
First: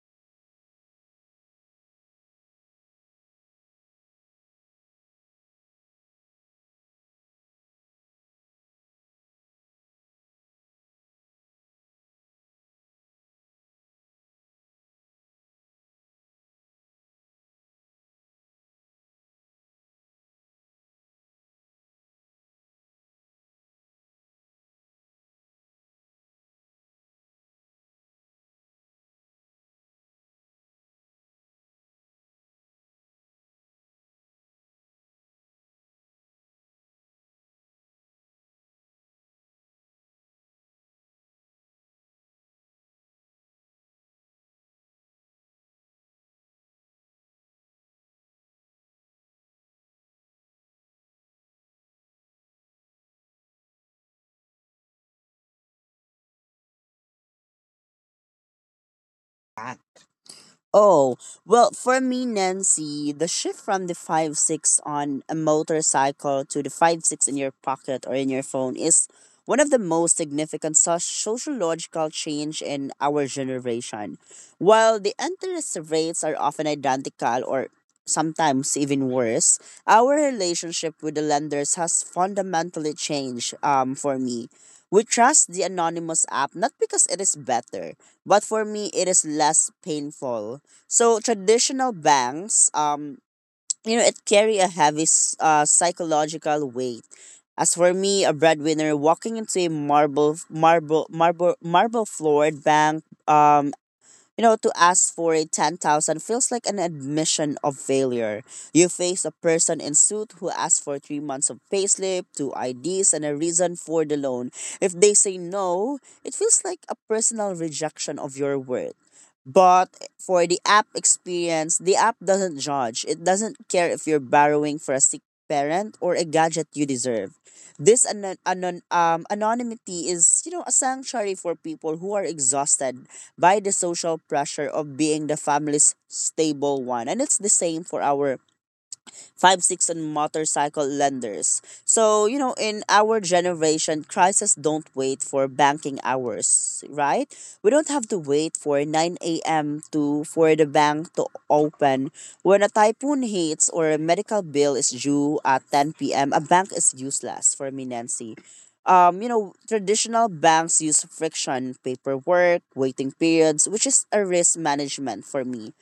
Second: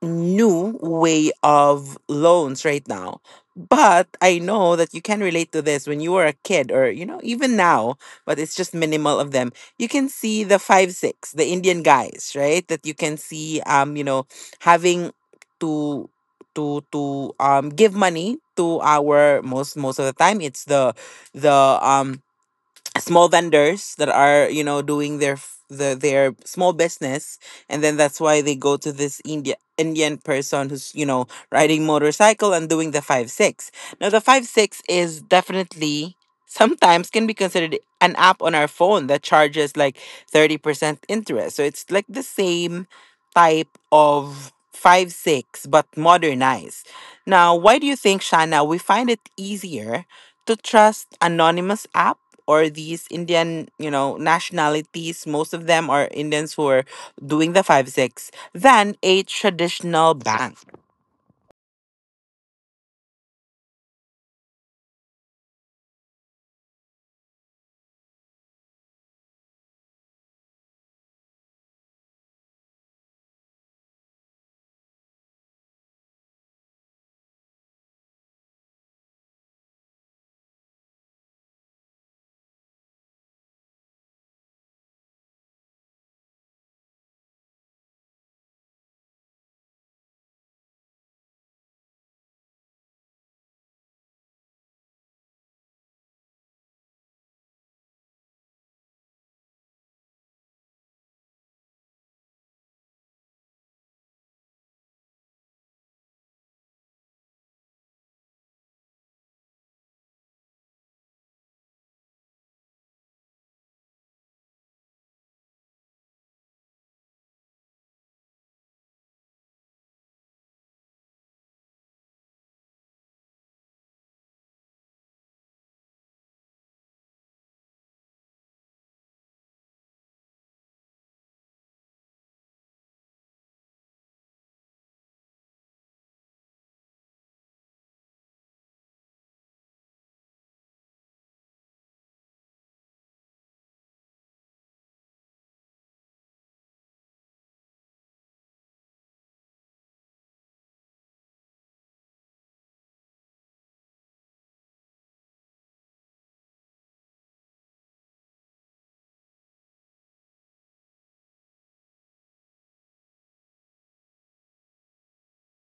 Speaker 1: new way of loans right now. But I know that you can relate to this when you were a kid, or, you know, even now, but it's just minimal of them. You can see the five, six, the Indian guys, right? That you can see, you know, having to to give money to our, most of the time it's the small vendors that are, you know, doing their small business. And then that's why they go to this indian person, who's, you know, riding motorcycle and doing the five six. Now the five six is definitely sometimes can be considered an app on our phone that charges like 30% interest. So it's like the same type of five six, but modernized. Now, why do you think, Shana, we find it easier to trust anonymous apps, or these Indian, you know, nationalities, most of them are Indians who are doing the five six, than a traditional bank.
Speaker 2: Oh, well, for me, Nancy, the shift from the five six on a motorcycle to the five six in your pocket or in your phone is one of the most significant sociological change in our generation. While the interest rates are often identical or sometimes even worse, our relationship with the lenders has fundamentally changed, for me. We trust the anonymous app not because it is better, but for me, it is less painful. So traditional banks, you know, it carry a heavy psychological weight. As for me, a breadwinner walking into a marble floored bank, you know, to ask for a 10,000 feels like an admission of failure. You face a person in suit who asks for 3 months of payslip, two IDs, and a reason for the loan. If they say no, it feels like a personal rejection of your worth. But for the app experience, the app doesn't judge. It doesn't care if you're borrowing for a sick parent or a gadget you deserve. This anonymity is, you know, a sanctuary for people who are exhausted by the social pressure of being the family's stable one. And it's the same for our five six and motorcycle lenders. So, you know, in our generation, crises don't wait for banking hours, right? We don't have to wait for 9 a.m. to for the bank to open. When a typhoon hits or a medical bill is due at 10 p.m., a bank is useless for me, Nancy. You know, traditional banks use friction, paperwork, waiting periods, which is a risk management for me,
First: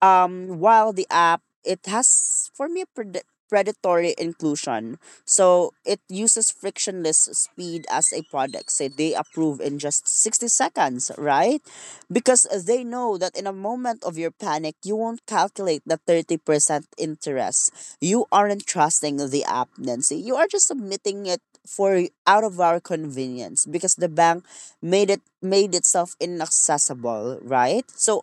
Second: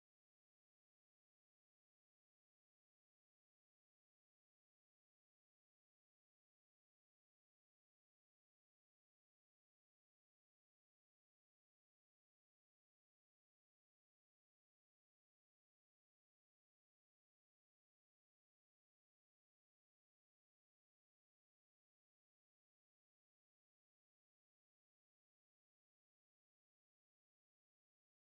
Speaker 2: while the app, it has for me a predatory inclusion. So it uses frictionless speed as a product. Say they approve in just 60 seconds, right? Because they know that in a moment of your panic, you won't calculate the 30% interest. You aren't trusting the app, Nancy. You are just submitting it for out of our convenience because the bank made itself inaccessible, right? So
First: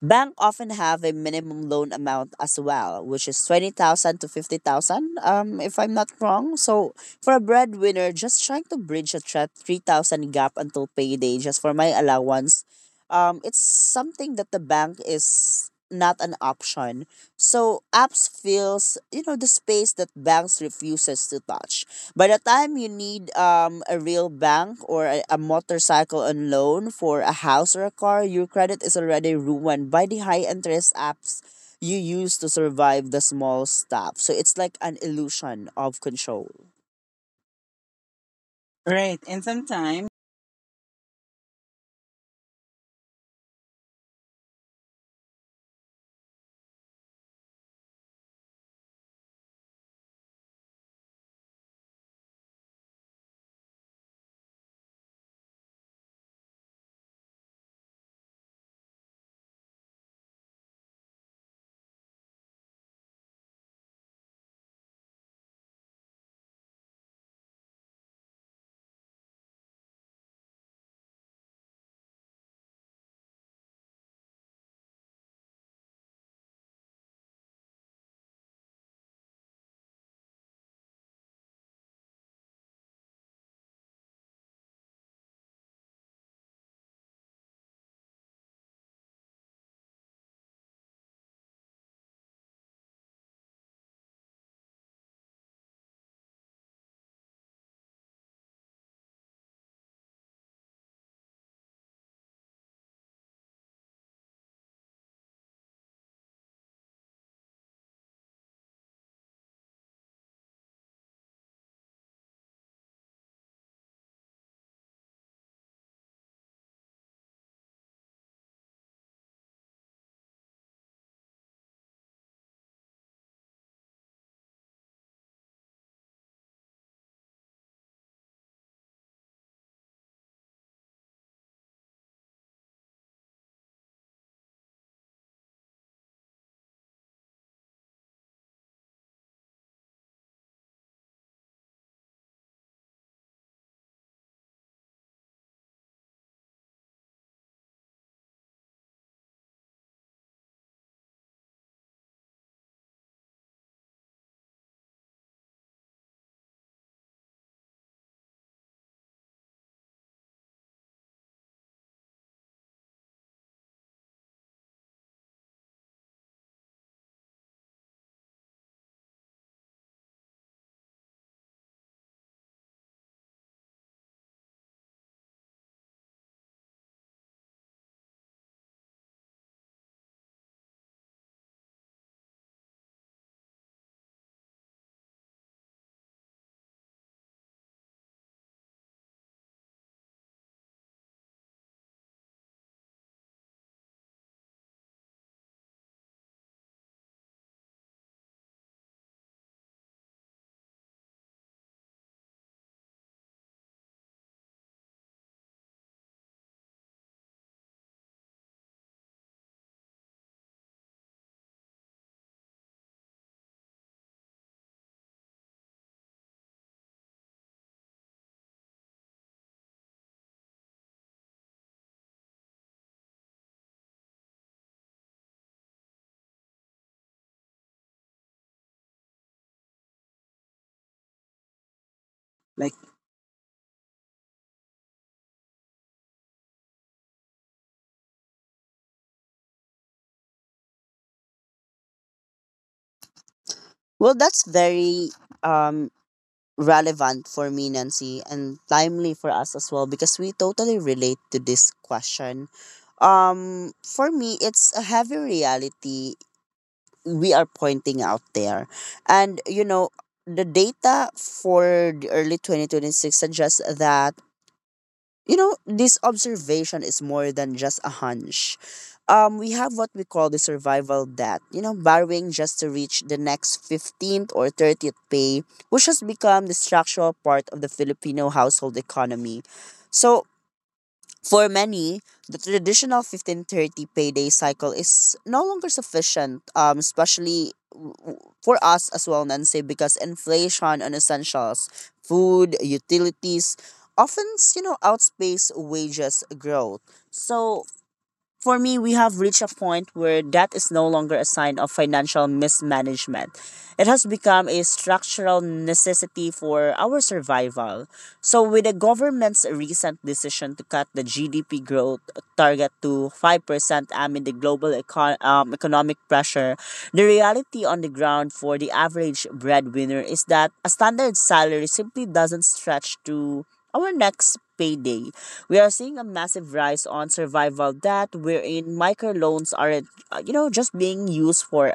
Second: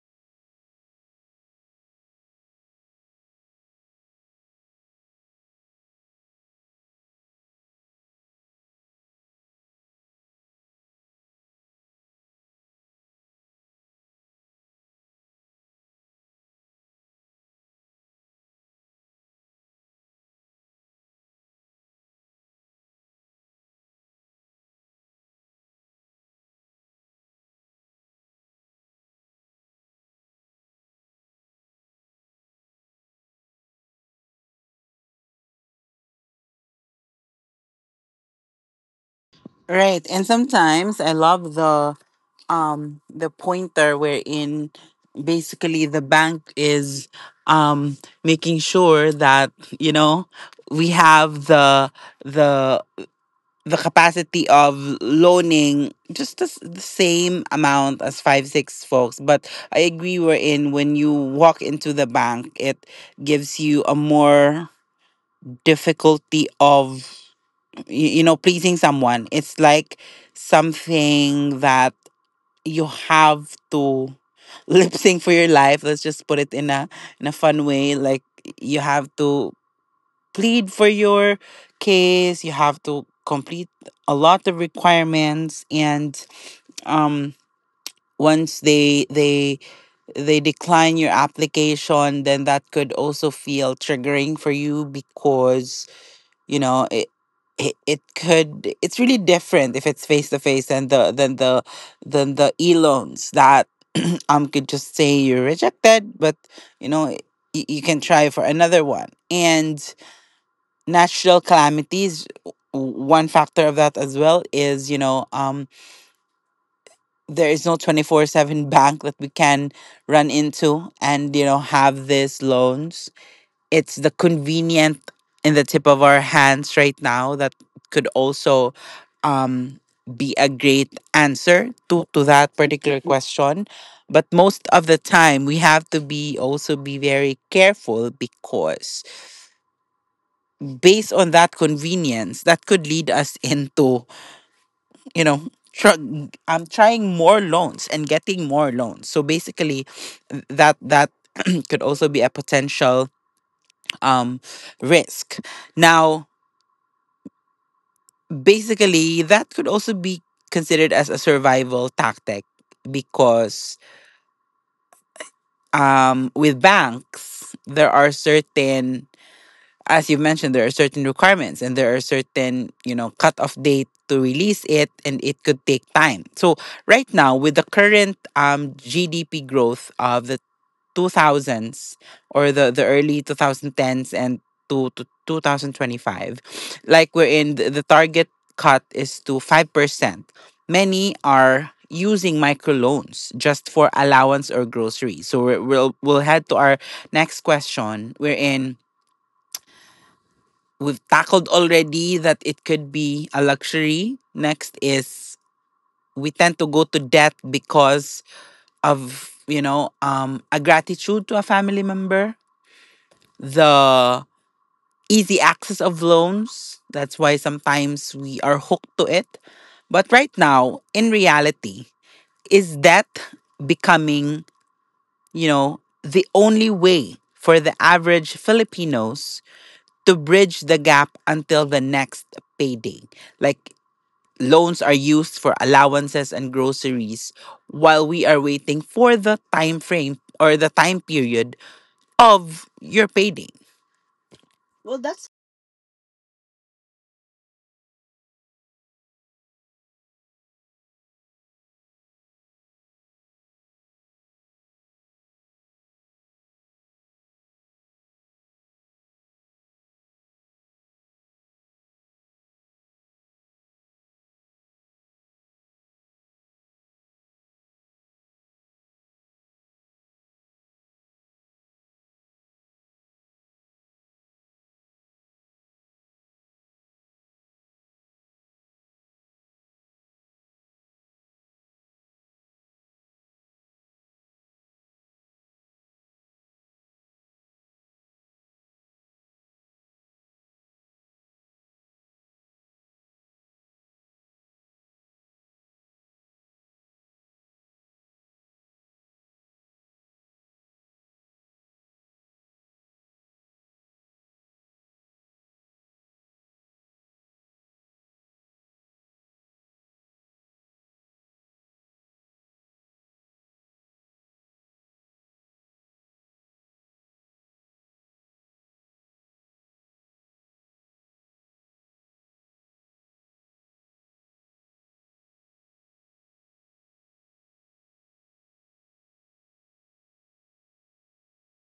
Speaker 2: bank often have a minimum loan amount as well, which is 20,000 to 50,000, if I'm not wrong. So for a breadwinner just trying to bridge a 3,000 gap until payday just for my allowance, it's something that the bank is not an option. So apps fills, you know, the space that banks refuses to touch. By the time you need, a real bank or a motorcycle on loan for a house or a car, your credit is already ruined by the high interest apps you use to survive the small stuff. So it's like an illusion of control. Right. And
Speaker 1: Right.
Speaker 2: sometimes,
Speaker 1: And sometimes I love the pointer wherein basically the bank is um making sure that, you know, we have the the capacity of loaning just the same amount as 5-6 folks. But I agree, we're in when you walk into the bank, it gives you a more difficulty of you, you know pleasing someone. It's like something that you have to lip sync for your life. Let's just put it in a fun way. Like, you have to plead for your case. You have to complete a lot of requirements, and um, once they decline your application, then that could also feel triggering for you because you know it. It could it's really different if it's face to face than the e loans that could just say you're rejected. But you know you can try for another one. And natural calamities, one factor of that as well is there is no 24/7 bank that we can run into and have these loans. It's the convenient in the tip of our hands right now that could also um be a great answer to that particular question. But most of the time, we have to be also be very careful, because based on that convenience, that could lead us into you know tr- am trying more loans and getting more loans. So basically that could also be a potential um risk now. Basically that could also be considered as a survival tactic, because with banks, there are certain, as you've mentioned, there are certain requirements and there are certain cutoff date to release it, and it could take time. So right now, with the current GDP growth of the 2000s, or the early 2010s, and to 2025, like we're in the target cut is to 5%. Many are using microloans just for allowance or groceries. So we'll head to our next question. We're in, we've tackled already that it could be a luxury. Next is, we tend to go to debt because of a gratitude to a family member, the easy access of loans. That's why sometimes we are hooked to it. But right now, in reality, is debt becoming the only way for the average Filipinos to bridge the gap until the next
Speaker 2: like,
Speaker 1: payday? Like, loans are used for allowances and groceries while we are waiting for the time frame or the time period of your payday.
Speaker 2: well, that's very
Speaker 1: Well, that's.
Speaker 2: um relevant for me, Nancy, and timely for us as well, because we totally relate to this question. For me, it's a heavy reality we are pointing out there. And you know, the data for the early 2026 suggests that, you know, this observation is more than just a hunch. We have what we call the survival debt, you know, borrowing just to reach the next 15th or 30th pay, which has become the structural part of the Filipino household economy. So for many, the traditional 1530 payday cycle is no longer sufficient, especially for us as well, Nancy, because inflation on essentials, food, utilities, often, you know, outpace wages growth. So for me, we have reached a point where that is no longer a sign of financial mismanagement. It has become a structural necessity for our survival. So, with the government's recent decision to cut the GDP growth target to 5% amid the global economic pressure, the reality on the ground for the average breadwinner is that a standard salary simply doesn't stretch to our next payday. We are seeing a massive rise on survival debt wherein microloans aren't, you know, just being used for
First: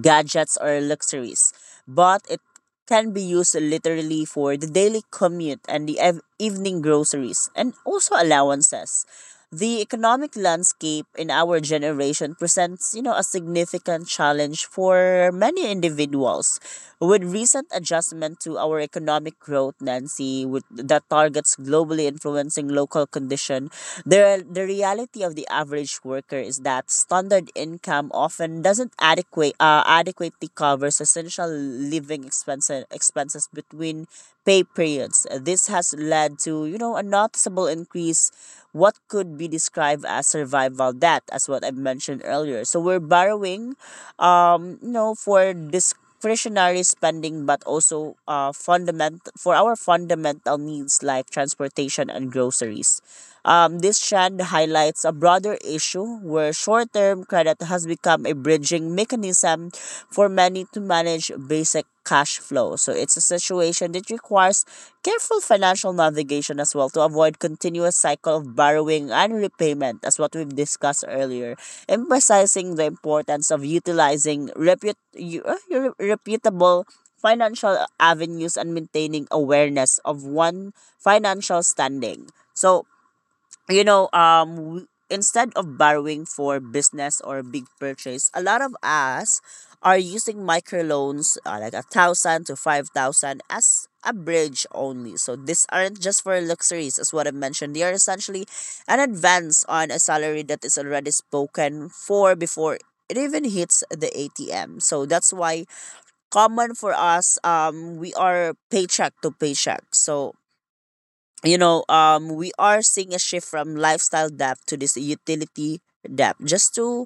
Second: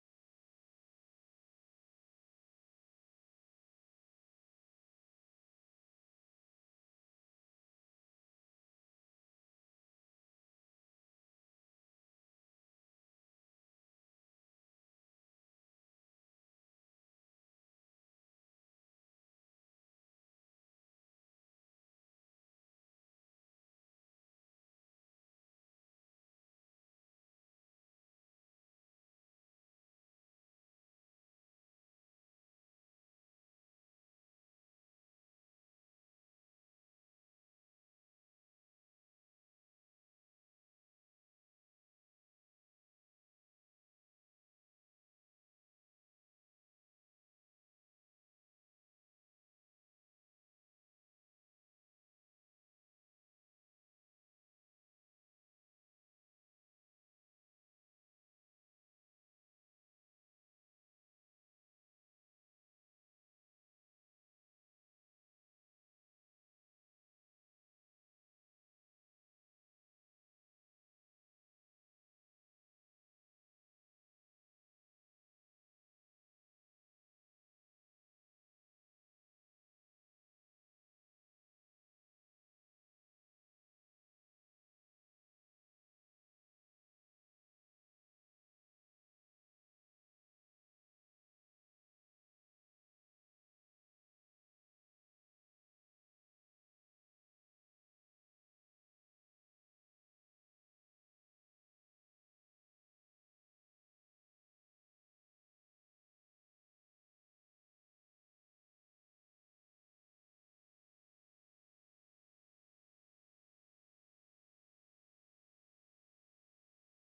Speaker 2: gadgets or luxuries, but it can be used literally for the daily commute and the evening groceries and also allowances. The economic landscape in our generation presents, you know, a significant challenge for many individuals. With recent adjustment to our economic growth, Nancy, with that targets globally influencing local condition, the reality of the average worker is that standard income often doesn't adequately covers essential living expenses between pay periods. This has led to, you know, a noticeable increase what could be described as survival debt, as what I've mentioned earlier. So we're borrowing, you know, for discretionary spending, but also fundament for our fundamental needs like transportation and groceries. This trend highlights a broader issue where short term credit has become a bridging mechanism for many to manage basic cash flow. So it's a situation that requires careful financial navigation as well to avoid continuous cycle of borrowing and repayment, as what we've discussed earlier, emphasizing the importance of utilizing reputable financial avenues and maintaining awareness of one financial standing. So you know, instead of borrowing for business or big purchase, a lot of us are using microloans, like 1,000 to 5,000, as a bridge only. So these aren't just for luxuries, as what I mentioned. They are essentially an advance on a salary that is already spoken for before it even hits the ATM. So that's why common for us, we are paycheck to paycheck. So you know, we are seeing a shift from lifestyle debt to this utility debt, just to,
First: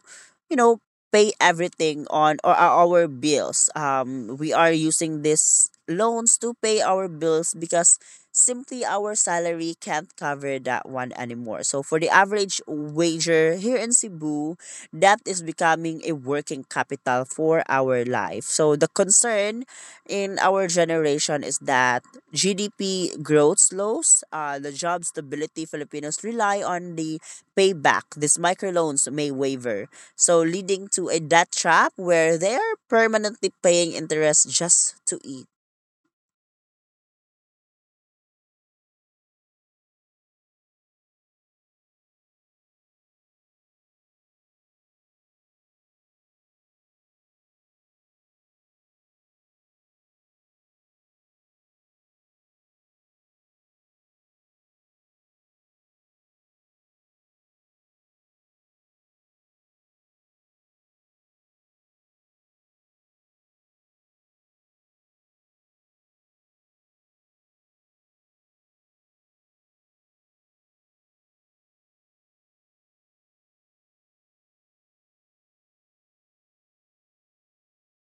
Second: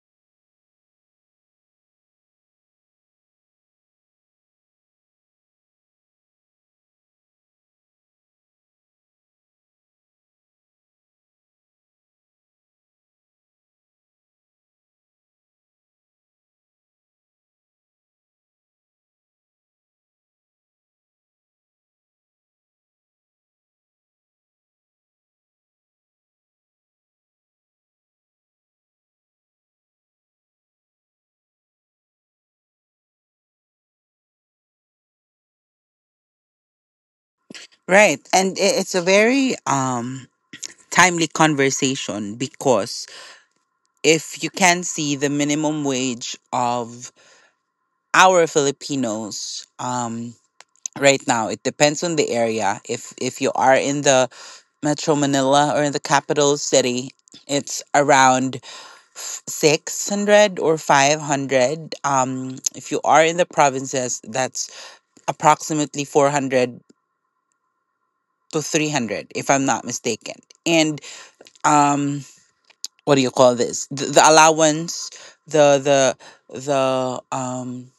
Speaker 2: you know, pay everything on or our bills. We are using these loans to pay our bills because simply our salary can't cover that one anymore. So for the average wager here in Cebu, that is becoming a working capital for our life. So the concern in our generation is that GDP growth slows, the job stability Filipinos rely on the payback. These microloans may waver, so leading to a debt trap where they're permanently paying interest just to eat.
Speaker 1: Right. And it's a very timely conversation, because if you can see the minimum wage of our Filipinos, right now it depends on the area. If you are in the Metro Manila or in the capital city, it's around 600 or 500. If you are in the provinces, that's approximately 400 to 300, if I'm not mistaken. And um, what do you call this? The allowance, the the the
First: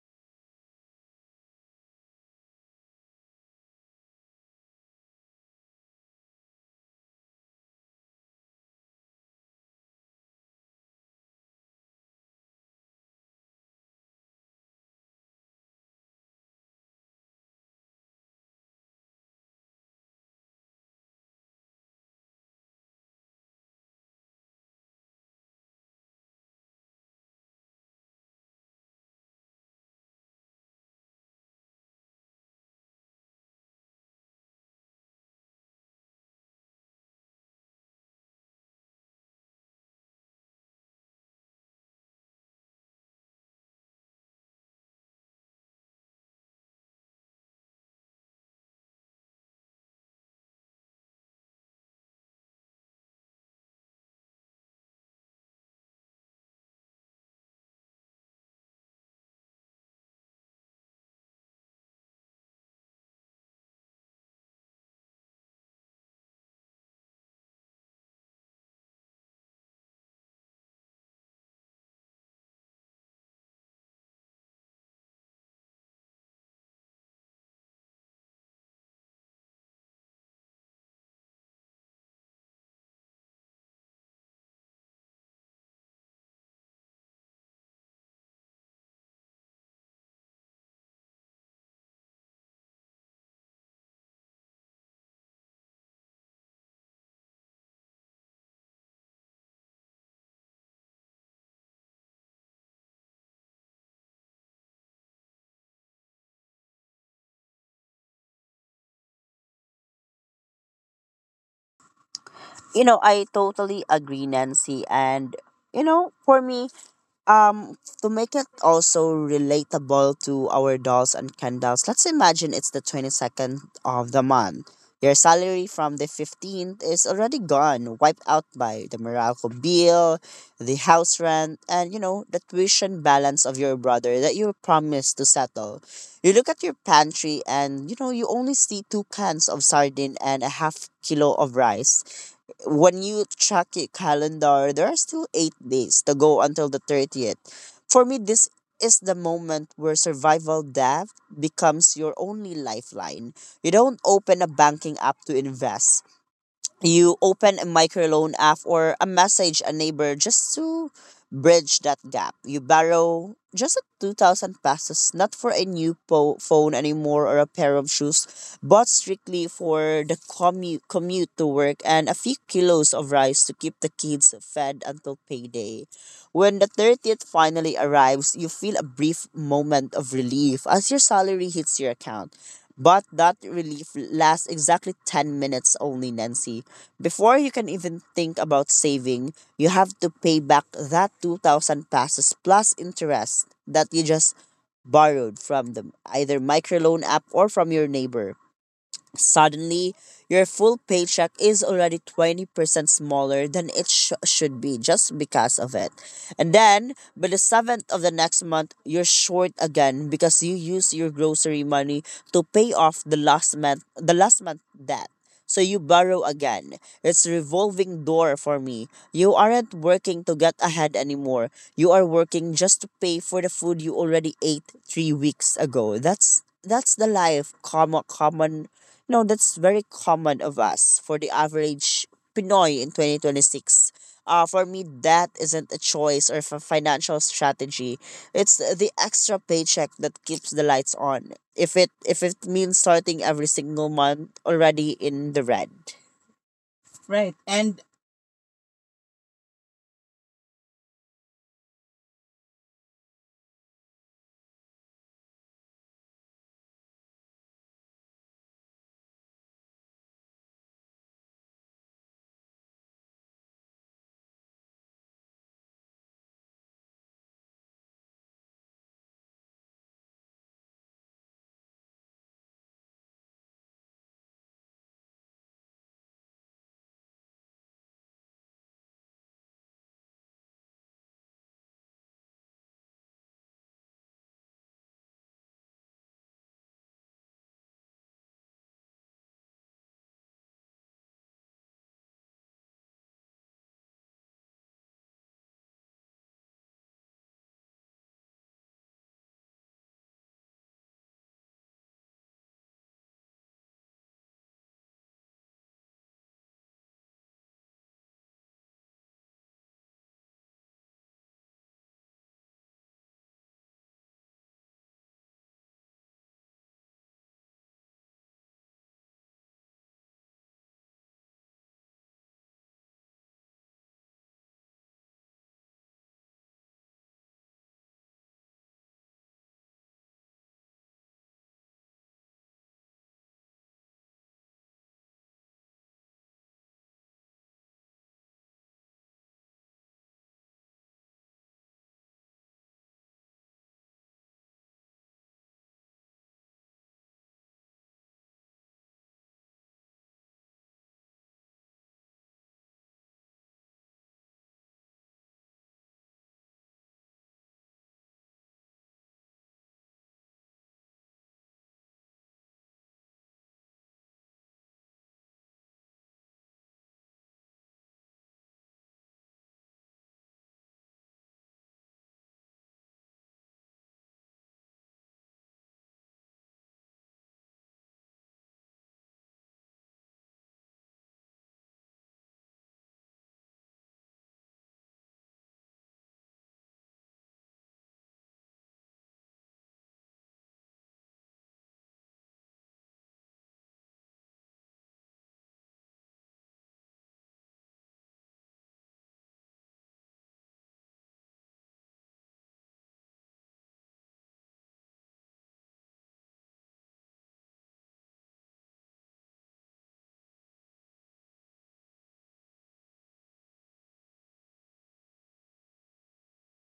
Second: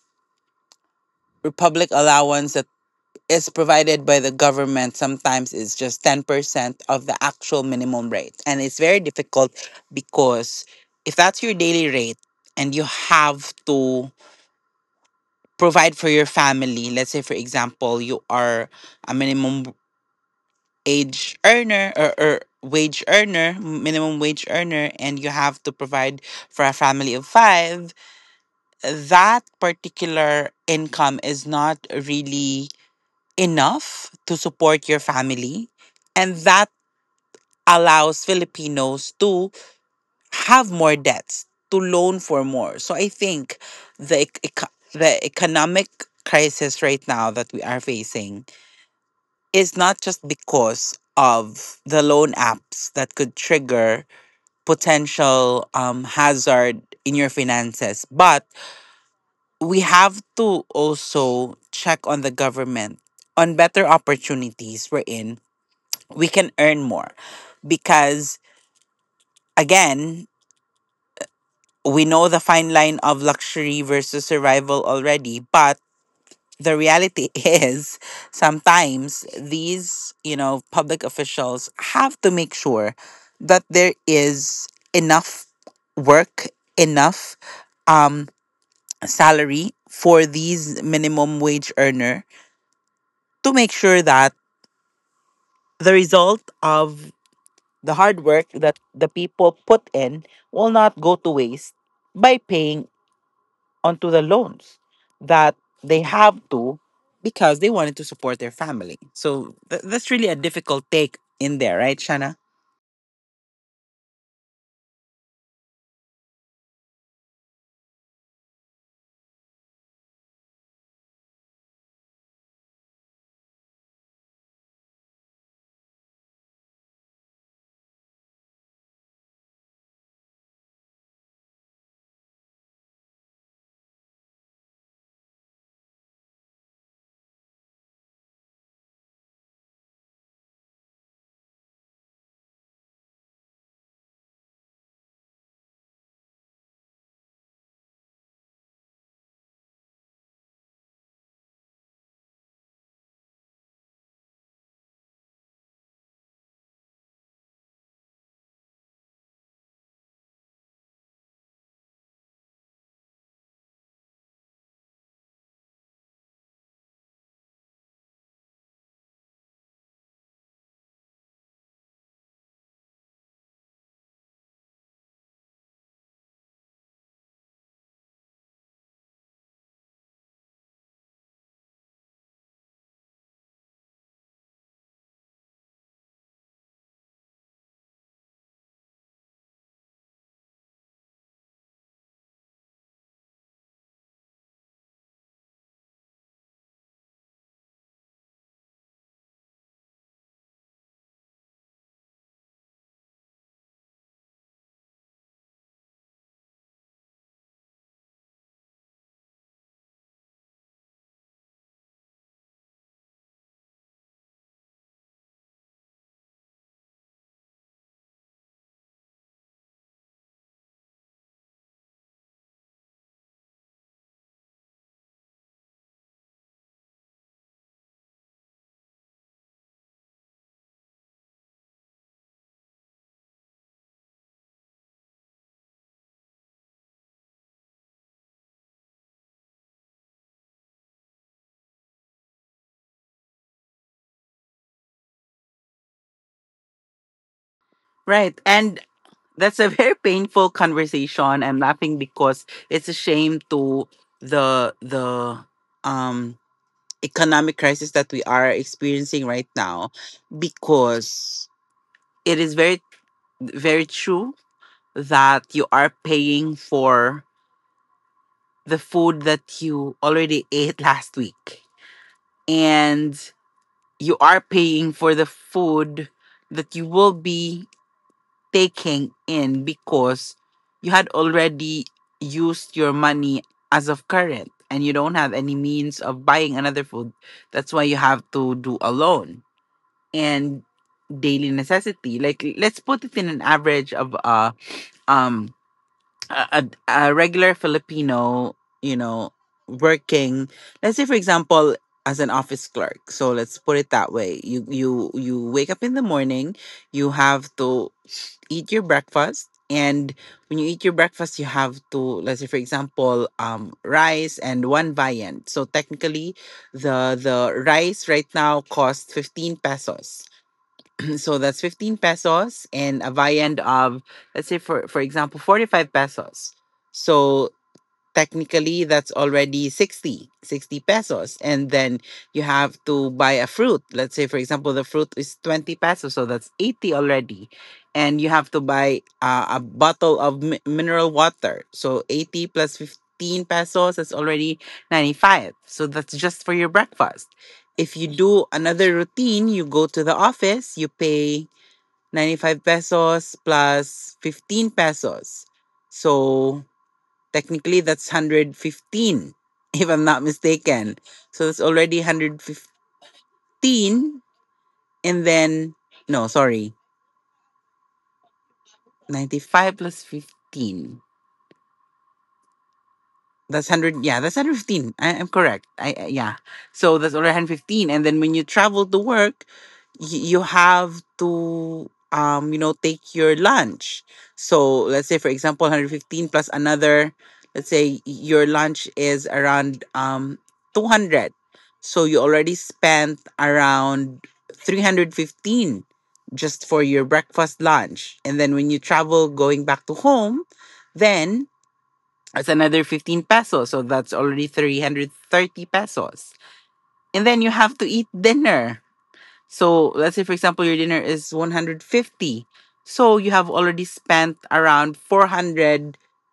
Speaker 1: republic allowance that is provided by the government sometimes is just 10% of the actual minimum rate. And it's very difficult, because if that's your daily rate and you have to provide for your family. Let's say, for example, you are a minimum age earner, or wage earner, minimum wage earner, and you have to provide for a family of five, that particular income is not really enough to support your family. And that allows Filipinos to have more debts, to loan for more. So I think the economic crisis right now that we are facing is not just because of the loan apps that could trigger potential hazard in your finances. But we have to also check on the government on better opportunities, we're in. We can earn more because, again, we know the fine line of luxury versus survival already. But the reality is, sometimes these public officials have to make sure that there is enough work, enough um salary for these minimum wage earner, to make sure that the result of the hard work that the people put in will not go to waste by paying onto the loans that they have to, because they wanted to support their family. So that's really a difficult take in there, right, Shana?
Speaker 2: You know, I totally agree, Nancy. And, you know, for me, to make it also relatable to our dolls and candles, let's imagine it's the 22nd of the month. Your salary from the 15th is already gone, wiped out by the Meralco bill, the house rent, and you know, the tuition balance of your brother that you promised to settle. You look at your pantry, and you know, you only see two cans of sardine and a half kilo of rice. When you check your calendar, there are still 8 days to go until the 30th. For me, this is the moment where survival debt becomes your only lifeline. You don't open a banking app to invest, you open a microloan app or a message a neighbor just to bridge that gap. You borrow just a 2,000 pesos, not for a new phone anymore or a pair of shoes, but strictly for the commute to work and a few kilos of rice to keep the kids fed until payday. When the 30th finally arrives, you feel a brief moment of relief as your salary hits your account. But that relief lasts exactly 10 minutes only, Nancy. Before you can even think about saving, you have to pay back that 2,000 passes plus interest that you just borrowed from the either microloan app or from your neighbor. Suddenly, your full paycheck is already 20% smaller than it should be just because of it. And then, by the 7th of the next month, you're short again because you use your grocery money to pay off the last month debt. So you borrow again. It's revolving door for me. You aren't working to get ahead anymore. You are working just to pay for the food you already ate 3 weeks ago. That's the life common common no, That's very common of us for the average Pinoy in 2026. For me, that isn't a choice or a financial strategy. It's the extra paycheck that keeps the lights on, if it means starting every single month already in the red. Right. And
Speaker 1: Right. And that's a very painful conversation. I'm laughing because it's a shame to the um economic crisis that we are experiencing right now, because it is very, very true that you are paying for the food that you already ate last week, and you are paying for the food that you will be taking in, because you had already used your money as of current and you don't have any means of buying another food. That's why you have to do a loan. And daily necessity, like, let's put it in an average of um a, a a regular Filipino, you know, working, let's say for example, as an office clerk. So let's put it that way. You wake up in the morning, you have to eat your breakfast. And when you eat your breakfast, you have to, let's say for example, rice and one viand. So technically the rice right now costs 15 pesos. So that's 15 pesos, and a viand of, let's say for example, 45 pesos. So technically that's already sixty pesos. And then you have to buy a fruit, let's say for example the fruit is 20 pesos, so that's 80 already. And you have to buy a bottle of mineral water. So 80 plus 15 pesos is already 95. So that's just for your breakfast. If you do another routine, you go to the office, you pay 95 pesos plus 15 pesos. So technically, that's 115, if I'm not mistaken. So it's already 115. And then, no, sorry, 95 plus 15. That's 100. Yeah, that's 115. I am correct. I yeah. So that's already 115. And then when you travel to work, you have to, take your lunch. So let's say, for example, 115 plus another. Let's say your lunch is around 200. So you already spent around 315 just for your breakfast lunch. And then when you travel going back to home, then that's another 15 pesos. So that's already 330 pesos. And then you have to eat dinner. So let's say, for example, your dinner is 150. So you have already spent around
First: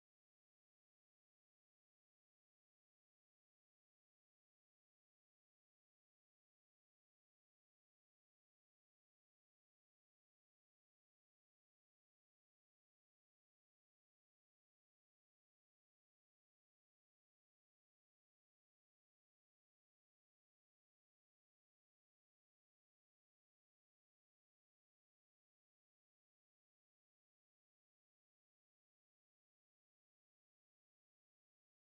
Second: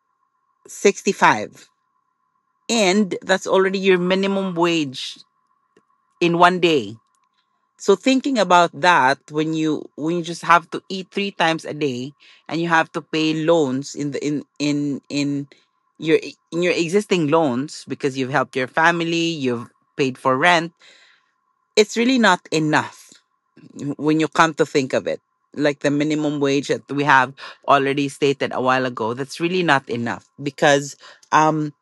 Speaker 1: 465. And that's already your minimum wage in one day. So thinking about that, when you just have to eat 3 times a day, and you have to pay loans in the your in your existing loans, because you've helped your family, you've paid for rent, it's really not enough when you come to think of it. Like the minimum wage that we have already stated a while ago, that's really not enough, because um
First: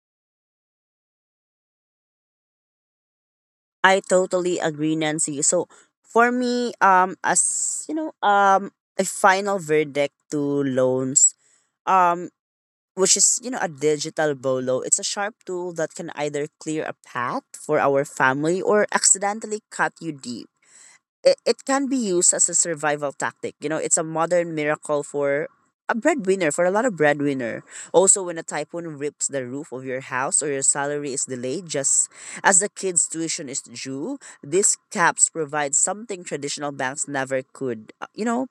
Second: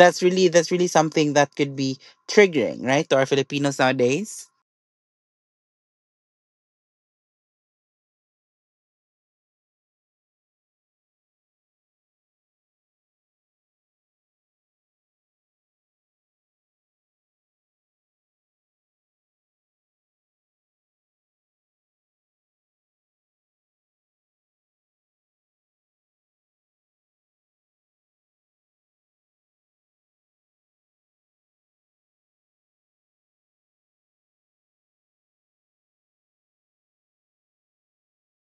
Speaker 1: that's really something that could be triggering, right, to our Filipinos
Speaker 2: I
Speaker 1: nowadays.
Speaker 2: totally agree, Nancy. So for me, as you know, a final verdict to loans. Um, which is, you know, a digital bolo. It's a sharp tool that can either clear a path for our family or accidentally cut you deep. It can be used as a survival tactic. You know, it's a modern miracle for a breadwinner, for a lot of breadwinner, also when a typhoon rips the roof of your house or your salary is delayed just as the kids tuition is due. These caps provide something traditional banks never could. You know,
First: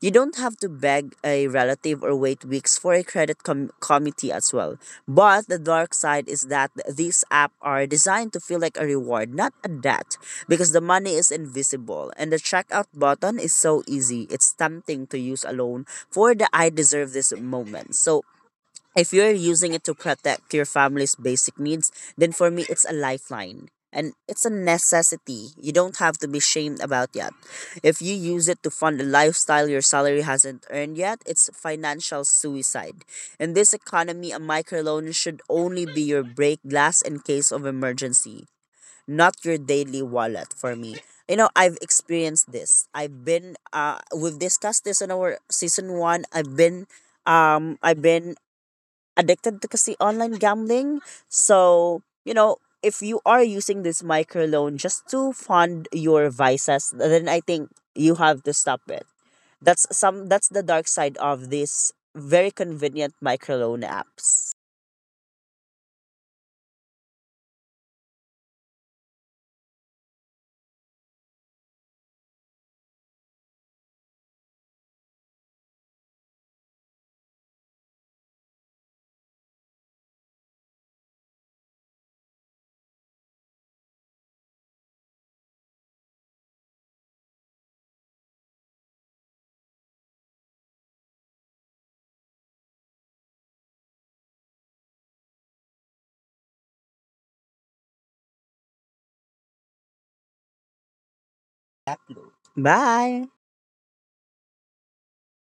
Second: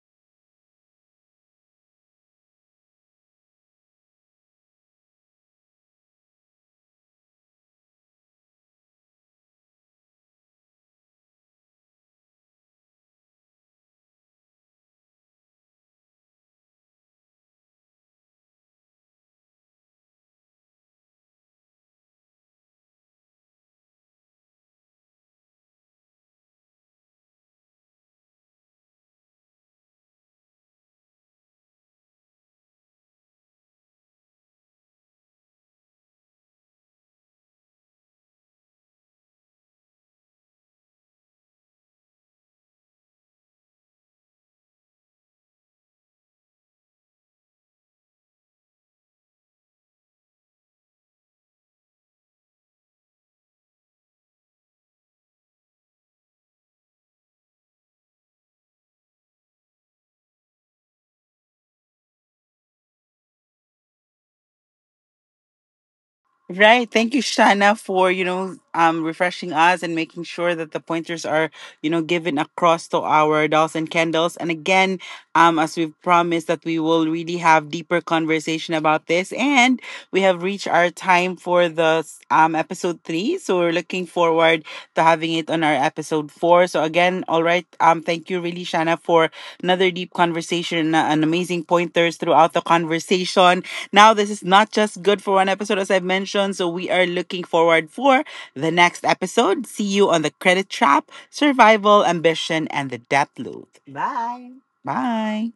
Speaker 2: you don't have to beg a relative or wait weeks for a credit committee as well. But the dark side is that these apps are designed to feel like a reward, not a debt, because the money is invisible and the checkout button is so easy. It's tempting to use alone for the I deserve this moment. So if you're using it to protect your family's basic needs, then for me it's a lifeline. And it's a necessity. You don't have to be shamed about that. If you use it to fund a lifestyle your salary hasn't earned yet, it's financial suicide. In this economy, a microloan should only be your break glass in case of emergency, not your daily wallet for me. You know, I've experienced this. I've been We've discussed this in our season 1. I've been addicted to kasi online gambling. So, you know, if you are using this microloan just to fund your vices, then I think you have to stop it. That's the dark side of these very convenient microloan apps.
Speaker 1: Right. Thank you, Shana, for refreshing us and making sure that the pointers are given across to our dolls and candles. And again, as we've promised that we will really have deeper conversation about this. And we have reached our time for the episode three. So we're looking forward to having it on our episode four. So again, all right. Thank you really, Shana, for another deep conversation, and amazing pointers throughout the conversation. Now, this is not just good for one episode, as I've mentioned, so we are looking forward for the next episode. See you on the credit trap, survival, ambition, and the
Speaker 2: Bye.
Speaker 1: death loop. Bye. Bye.